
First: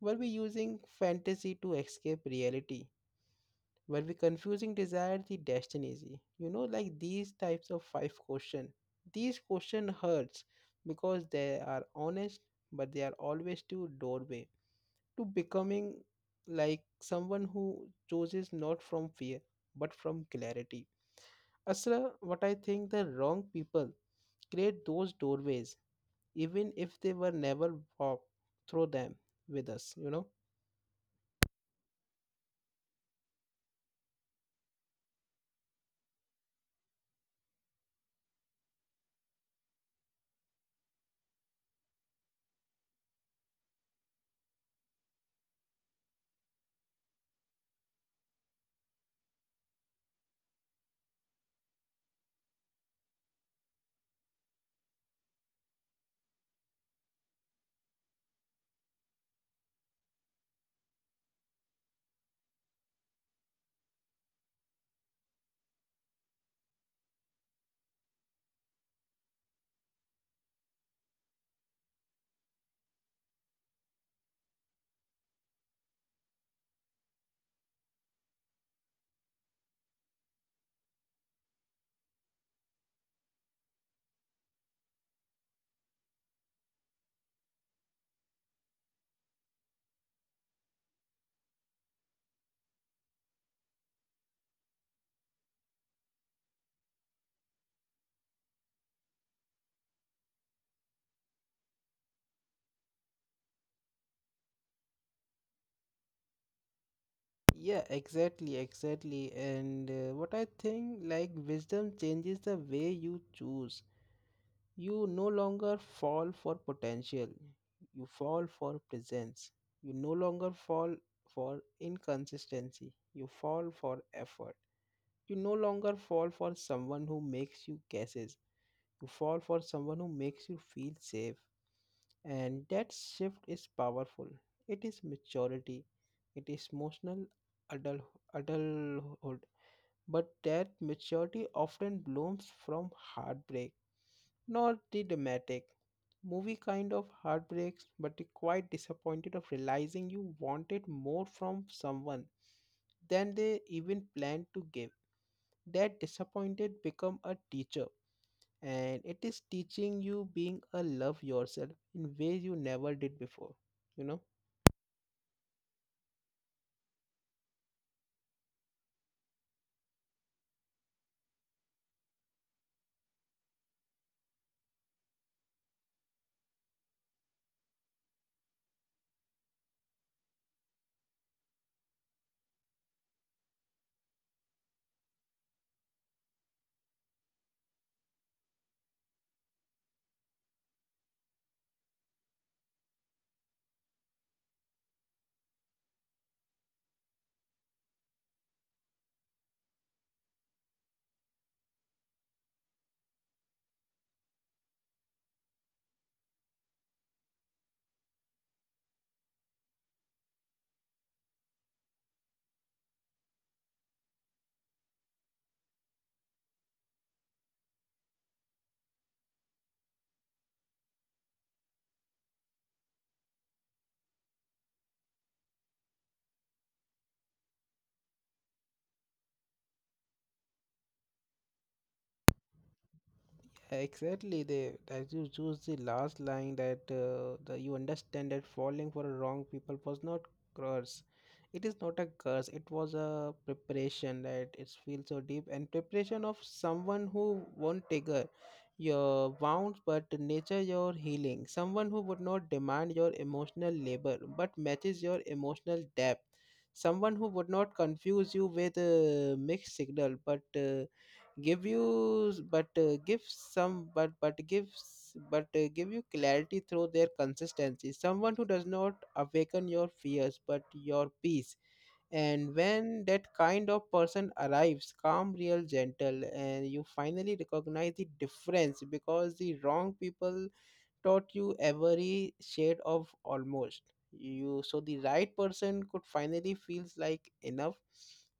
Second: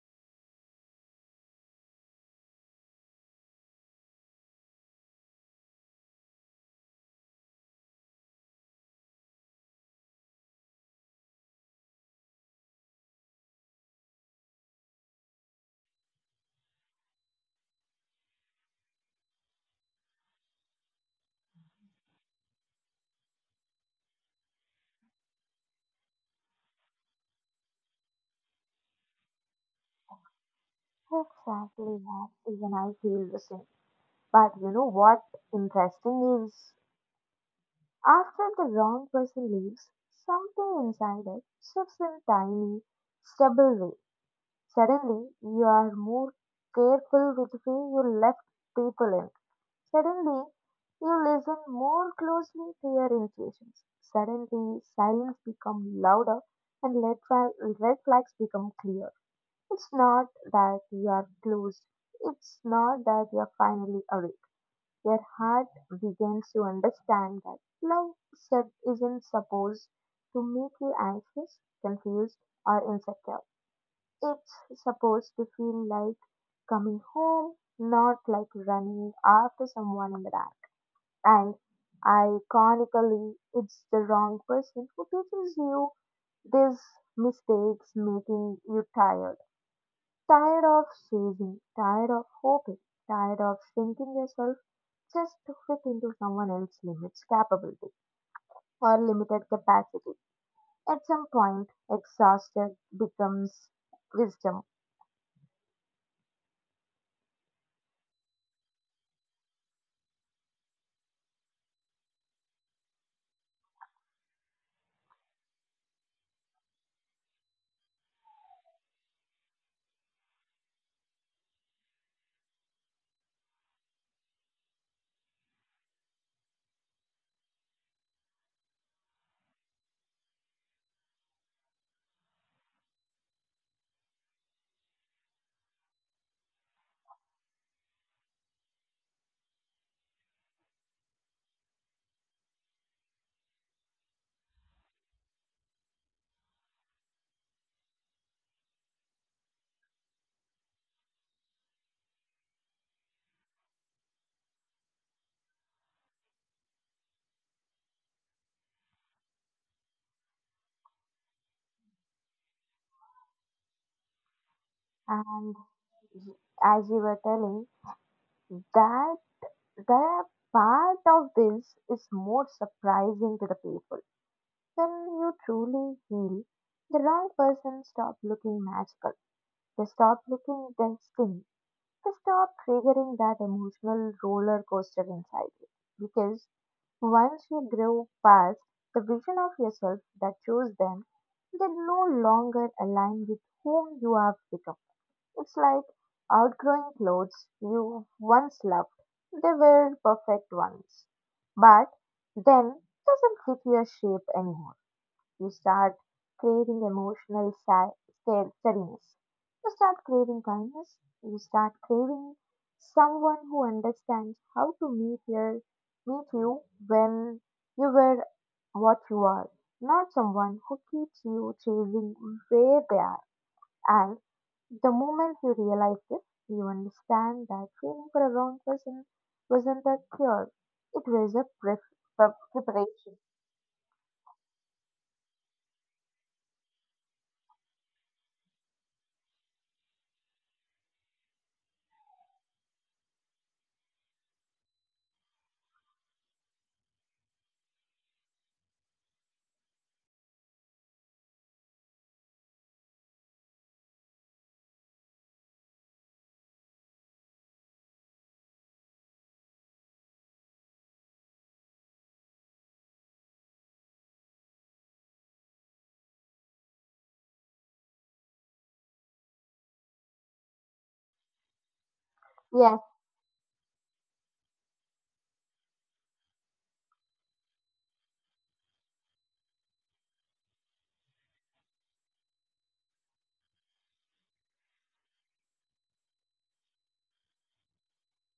Were we using fantasy to escape reality? When we confusing desire the destiny, you know, like these types of five question, these question hurts because they are honest, but they are always to doorway to becoming like someone who chooses not from fear but from clarity. Asra, what I think, the wrong people create those doorways even if they were never walk through them with us, you know. Exactly that. Even I feel the same. But you know what interesting is? After the wrong person leaves, something inside it shifts in tiny, stable way. Suddenly, you are more careful with who you left people in. Suddenly, you listen more closely to your intuitions. Suddenly, silence becomes louder and red, flag, red flags become clear. It's not that you are closed. It's not that you are finally away. Their heart begins to understand that love itself isn't supposed to make you anxious, confused, or insecure. It's supposed to feel like coming home, not like running after someone in the dark. And iconically, it's the wrong person who teaches you these mistakes, making you tired. Tired of chasing, tired of hoping, tired of shrinking yourself just to fit into someone else's limits capability or limited capacity. At some point, exhausted becomes wisdom. Yeah, exactly, exactly. And uh, What I think, like, wisdom changes the way you choose. You no longer fall for potential, you fall for presence. You no longer fall for inconsistency, you fall for effort. You no longer fall for someone who makes you guesses, you fall for someone who makes you feel safe. And that shift is powerful. It is maturity, it is emotional adult, adulthood. But that maturity often blooms from heartbreak, not the dramatic movie kind of heartbreaks, but the quite disappointed of realizing you wanted more from someone than they even planned to give. That disappointed become a teacher and it is teaching you being a love yourself in ways you never did before, you know. And as you were telling, that that part of this is more surprising to the people. When you truly heal, the wrong person stop looking magical. They stop looking destined to stop triggering that emotional roller coaster inside you. Because once you grow past the vision of yourself that chose them, they no longer align with whom you have become. It's like outgrowing clothes you once loved. They were perfect ones, but then doesn't fit your shape anymore. You start craving emotional sa- sta- steadiness. You start craving kindness. You start craving someone who understands how to meet your meet you when you were what you are, not someone who keeps you chasing where they are. And the moment you realize this, you understand that feeling for a wrong person wasn't a cure; it was a pre- pre- preparation. Exactly, they as you choose the last line that uh, the, you understand that falling for a wrong people was not curse. It is not a curse. It was a preparation that it feels so deep and preparation of someone who won't trigger your wounds but nature your healing. Someone who would not demand your emotional labor but matches your emotional depth. Someone who would not confuse you with uh, mixed signal but uh, give you s- but uh, give some but but gives but uh, give you clarity through their consistency, someone who does not awaken your fears but your peace, and Yes. when that kind of person arrives calm real gentle and you finally recognize the difference because the wrong people taught you every shade of almost you so the right person could finally feels like enough.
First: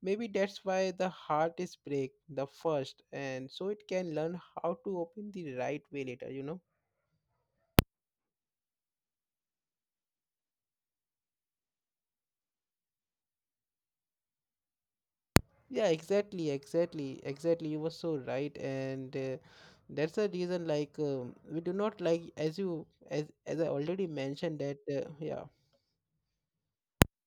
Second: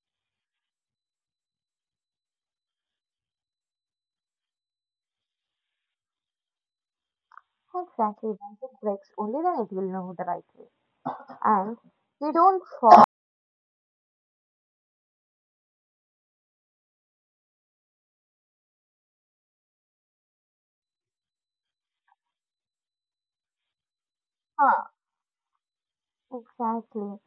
Maybe that's why the heart is break the first and so it can learn how to open the right way later, you know. Exactly, when it breaks, only then it will know the right way. And we don't fall. Yeah, exactly, exactly, exactly, you were so right. and uh, That's the reason like um, we do not like as you as as I already mentioned that Huh, uh, yeah. exactly.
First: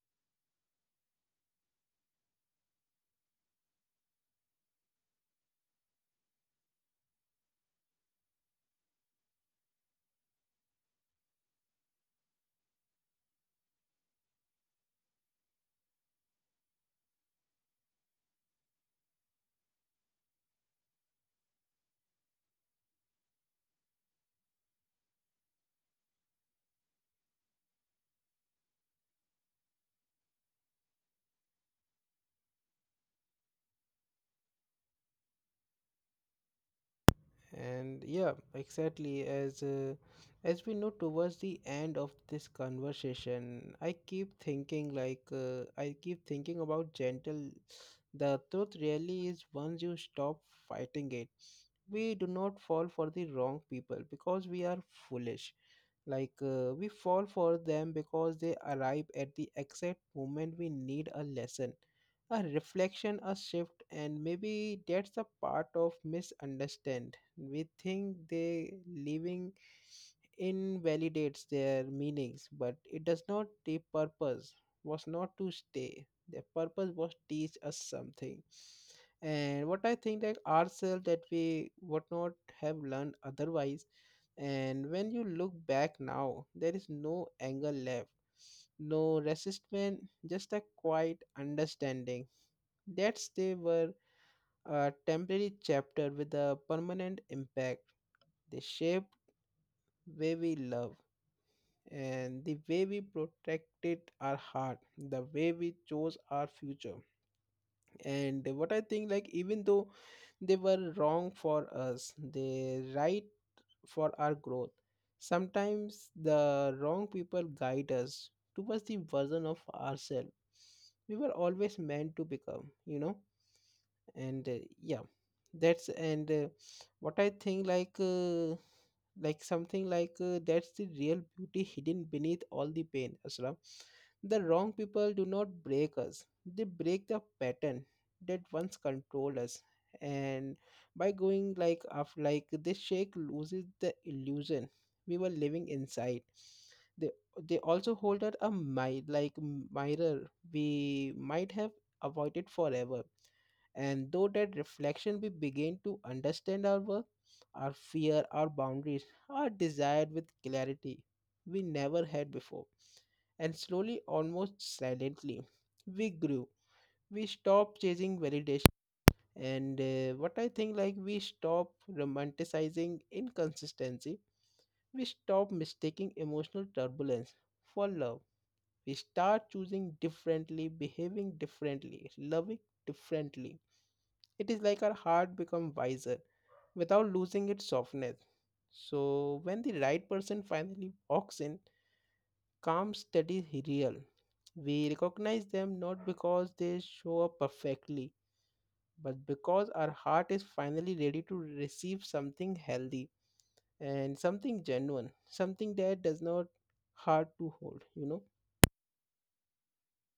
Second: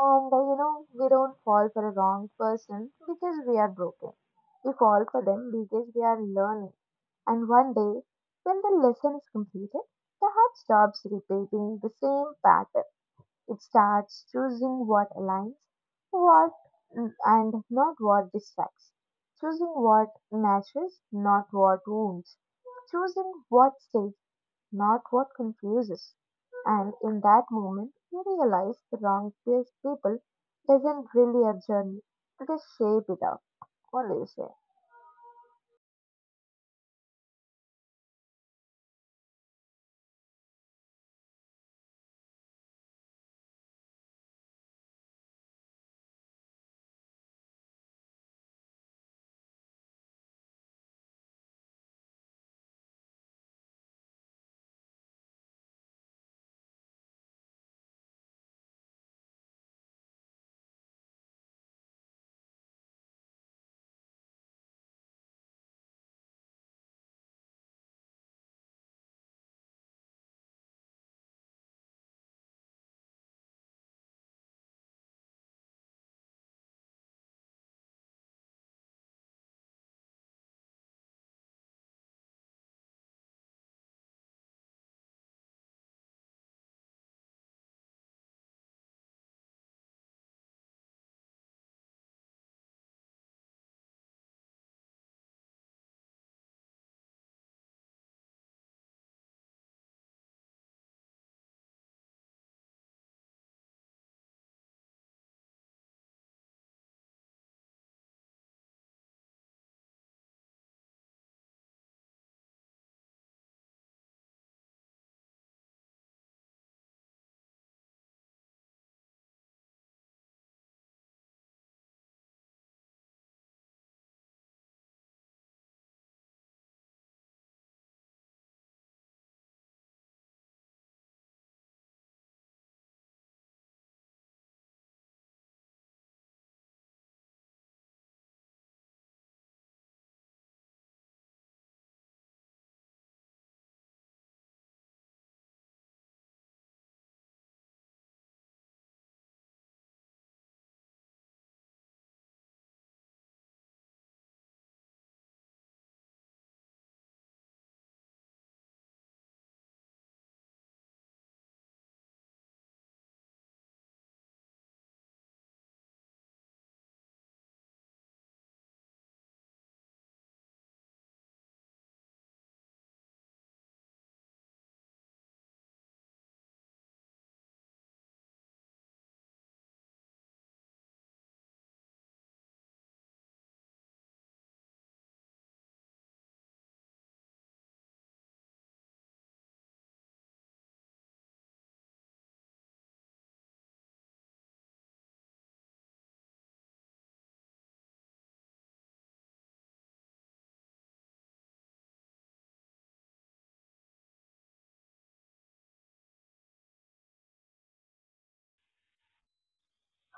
And uh, you know, we don't fall for a wrong person because we are broken. We fall for them because we are learning. And one day, when the lesson is completed, the heart stops repeating the same pattern. It starts choosing what aligns, what mm, and not what distracts, choosing what nurtures, not what wounds, choosing what stays, not what confuses. And in that moment, you realize the wrong pe- people isn't really a journey, it is shape it up. What do you say? And yeah, exactly. As uh, as we know towards the end of this conversation, I keep thinking like uh, I keep thinking about gentle. The truth really is once you stop fighting it, we do not fall for the wrong people because we are foolish. Like uh, we fall for them because they arrive at the exact moment we need a lesson, a reflection, a shift. And maybe that's a part of misunderstand. We think they living invalidates their meanings, but it does not. The purpose was not to stay. Their purpose was teach us something, and what I think that ourselves that we would not have learned otherwise. And when you look back now, there is no anger left, no resistance, just a quiet understanding that they were a temporary chapter with a permanent impact. They shaped way we love, and the way we protected our heart, the way we chose our future. And what I think, like, even though they were wrong for us, they right for our growth. Sometimes the wrong people guide us towards the version of ourselves we were always meant to become, you know. And uh, yeah, that's and uh, what I think like uh, like something like uh, that's the real beauty hidden beneath all the pain, Asra. The wrong people do not break us, they break the pattern that once controlled us. And by going like off like this, shake loses the illusion we were living inside. they they also hold out a mi- like mirror we might have avoided forever. And though that reflection we begin to understand our work, our fear, our boundaries, our desire with clarity we never had before. And slowly, almost silently, we grew. We stopped chasing validation. And uh, What I think, like, we stopped romanticizing inconsistency. We stop mistaking emotional turbulence for love. We start choosing differently, behaving differently, loving differently. It is like our heart become wiser without losing its softness. So when the right person finally walks in, calm, steady, real, we recognize them not because they show up perfectly, but because our heart is finally ready to receive something healthy and something genuine, something that does not hard to hold, you know.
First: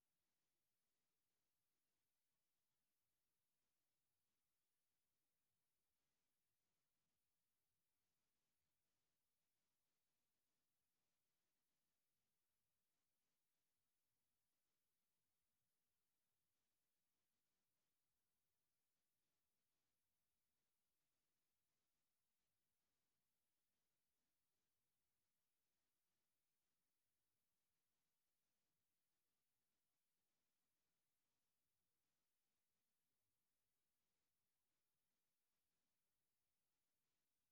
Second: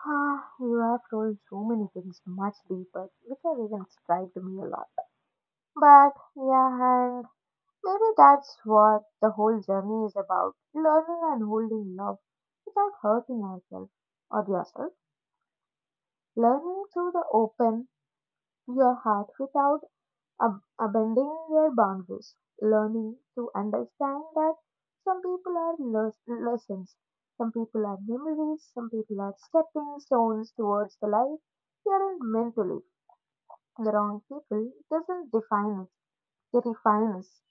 Ah, you have told so many things much deeper, which have even striked me a lot. But yeah, and maybe that's what the whole journey is about, learning and holding love without hurting ourselves or yourself, learning to the open your heart without ab- abandoning your boundaries, learning to understand that some people are les- lessons, some people are memories, some people are stepping stones towards the life you aren't meant to live. The wrong people doesn't define us, they refine us.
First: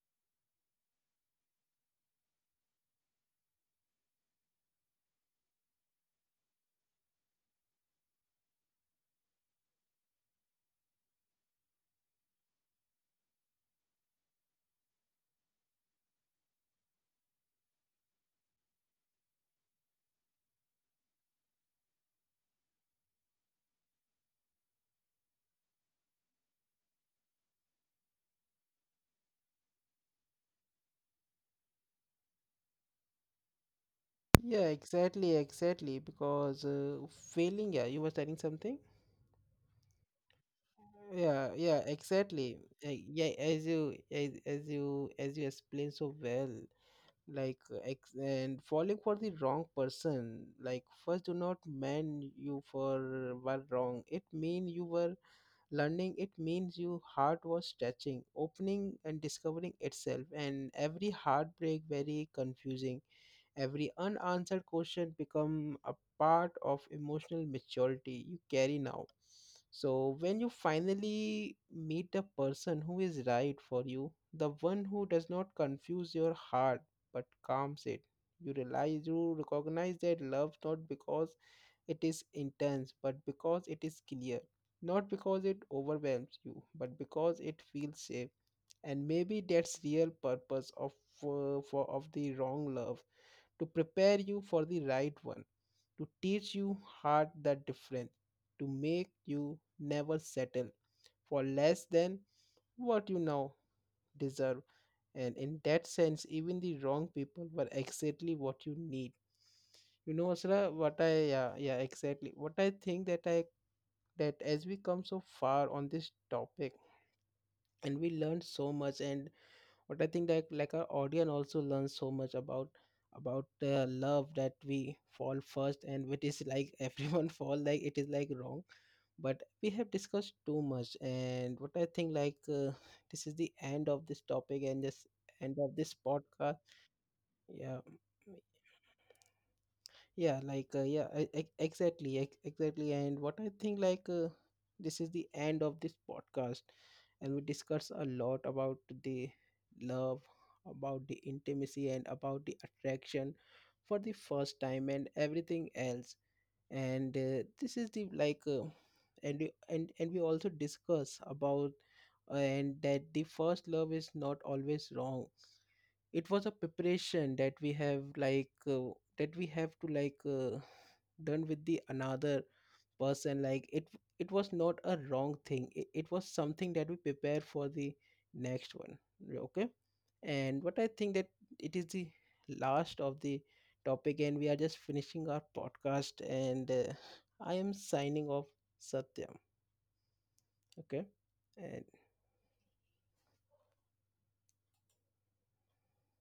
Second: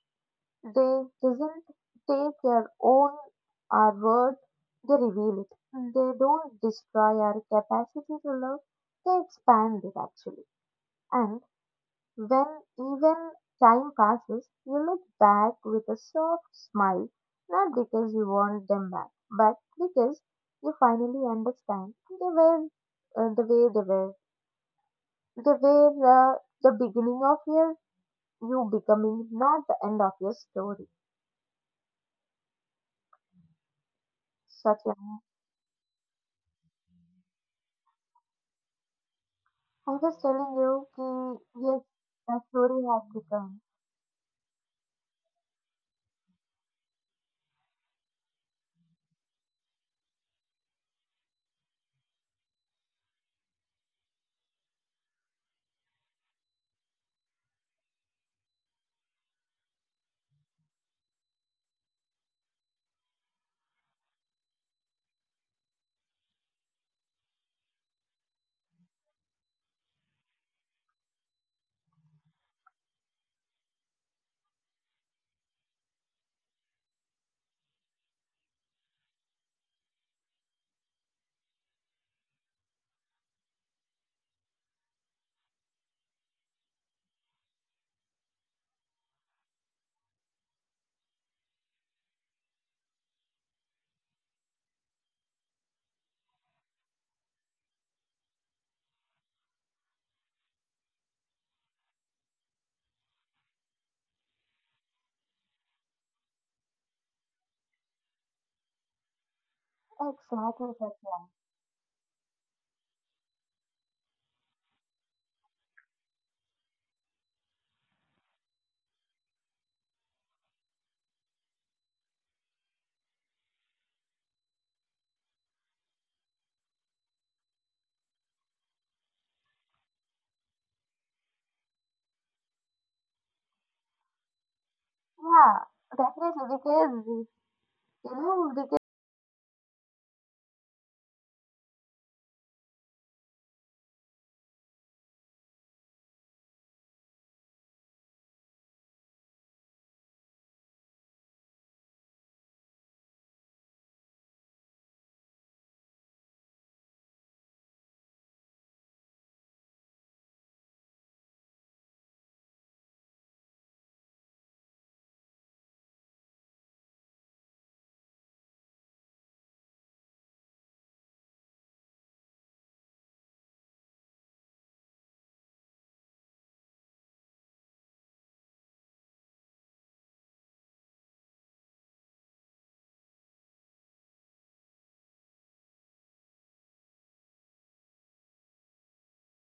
They doesn't take your own our word, they reveal it. Mm. They don't destroy our capacity to love, they expand it actually. And when even time passes, you look back with a soft smile, not because you want them back, but because you finally understand they were uh, the way they were. They were uh, the beginning of your you becoming, not the end of your story. Yeah, Such a— exactly, exactly. Because uh, failing, yeah, you were telling something. I'm just telling you, Yeah, ki, yes, yeah, the exactly. story Uh, has Yeah, become. as you as, as you as you explain so well, like uh, ex- and falling for the wrong person, like first do not mean you for were wrong. It mean you were learning. It means your heart was stretching, opening and discovering itself. And every heartbreak very confusing. Every unanswered question become a part of emotional maturity you carry now. So when you finally meet the person who is right for you, the one who does not confuse your heart but calms it, you realize you recognize that love not because it is intense but because it is clear, not because it overwhelms you but because it feels safe. And maybe that's real purpose of uh, for of the wrong love, to prepare you for the right one, to teach you hard that difference, to make you never settle for less than what you now deserve. And in that sense, even the wrong people were exactly what you need. You know, Asra, Exactly, what Sachin. I— yeah, yeah, exactly. What I think that I— that as we come so far on this topic and we learned so much, and but I think that like our audience also learns so much about about the love that we fall first, and which is like (laughs) everyone fall like it is like wrong. But we have discussed too much, and what I think like uh, this is the end of this topic and this Yeah, end of this definitely, podcast. because, you Yeah, know, because yeah, like uh, yeah I, I, exactly, ex- exactly. And what I think like uh, this is the end of this podcast, and we discuss a lot about the love, about the intimacy, and about the attraction for the first time and everything else. And uh, this is the like uh, and we and, and we also discuss about uh, and that the first love is not always wrong. It was a preparation that we have like uh, that we have to like uh, done with the another person. Like it— it was not a wrong thing. It, it was something that we prepare for the next one. Okay. And what I think that it is the last of the topic, and we are just finishing our podcast. And uh, I am signing off. Satyam. Okay. And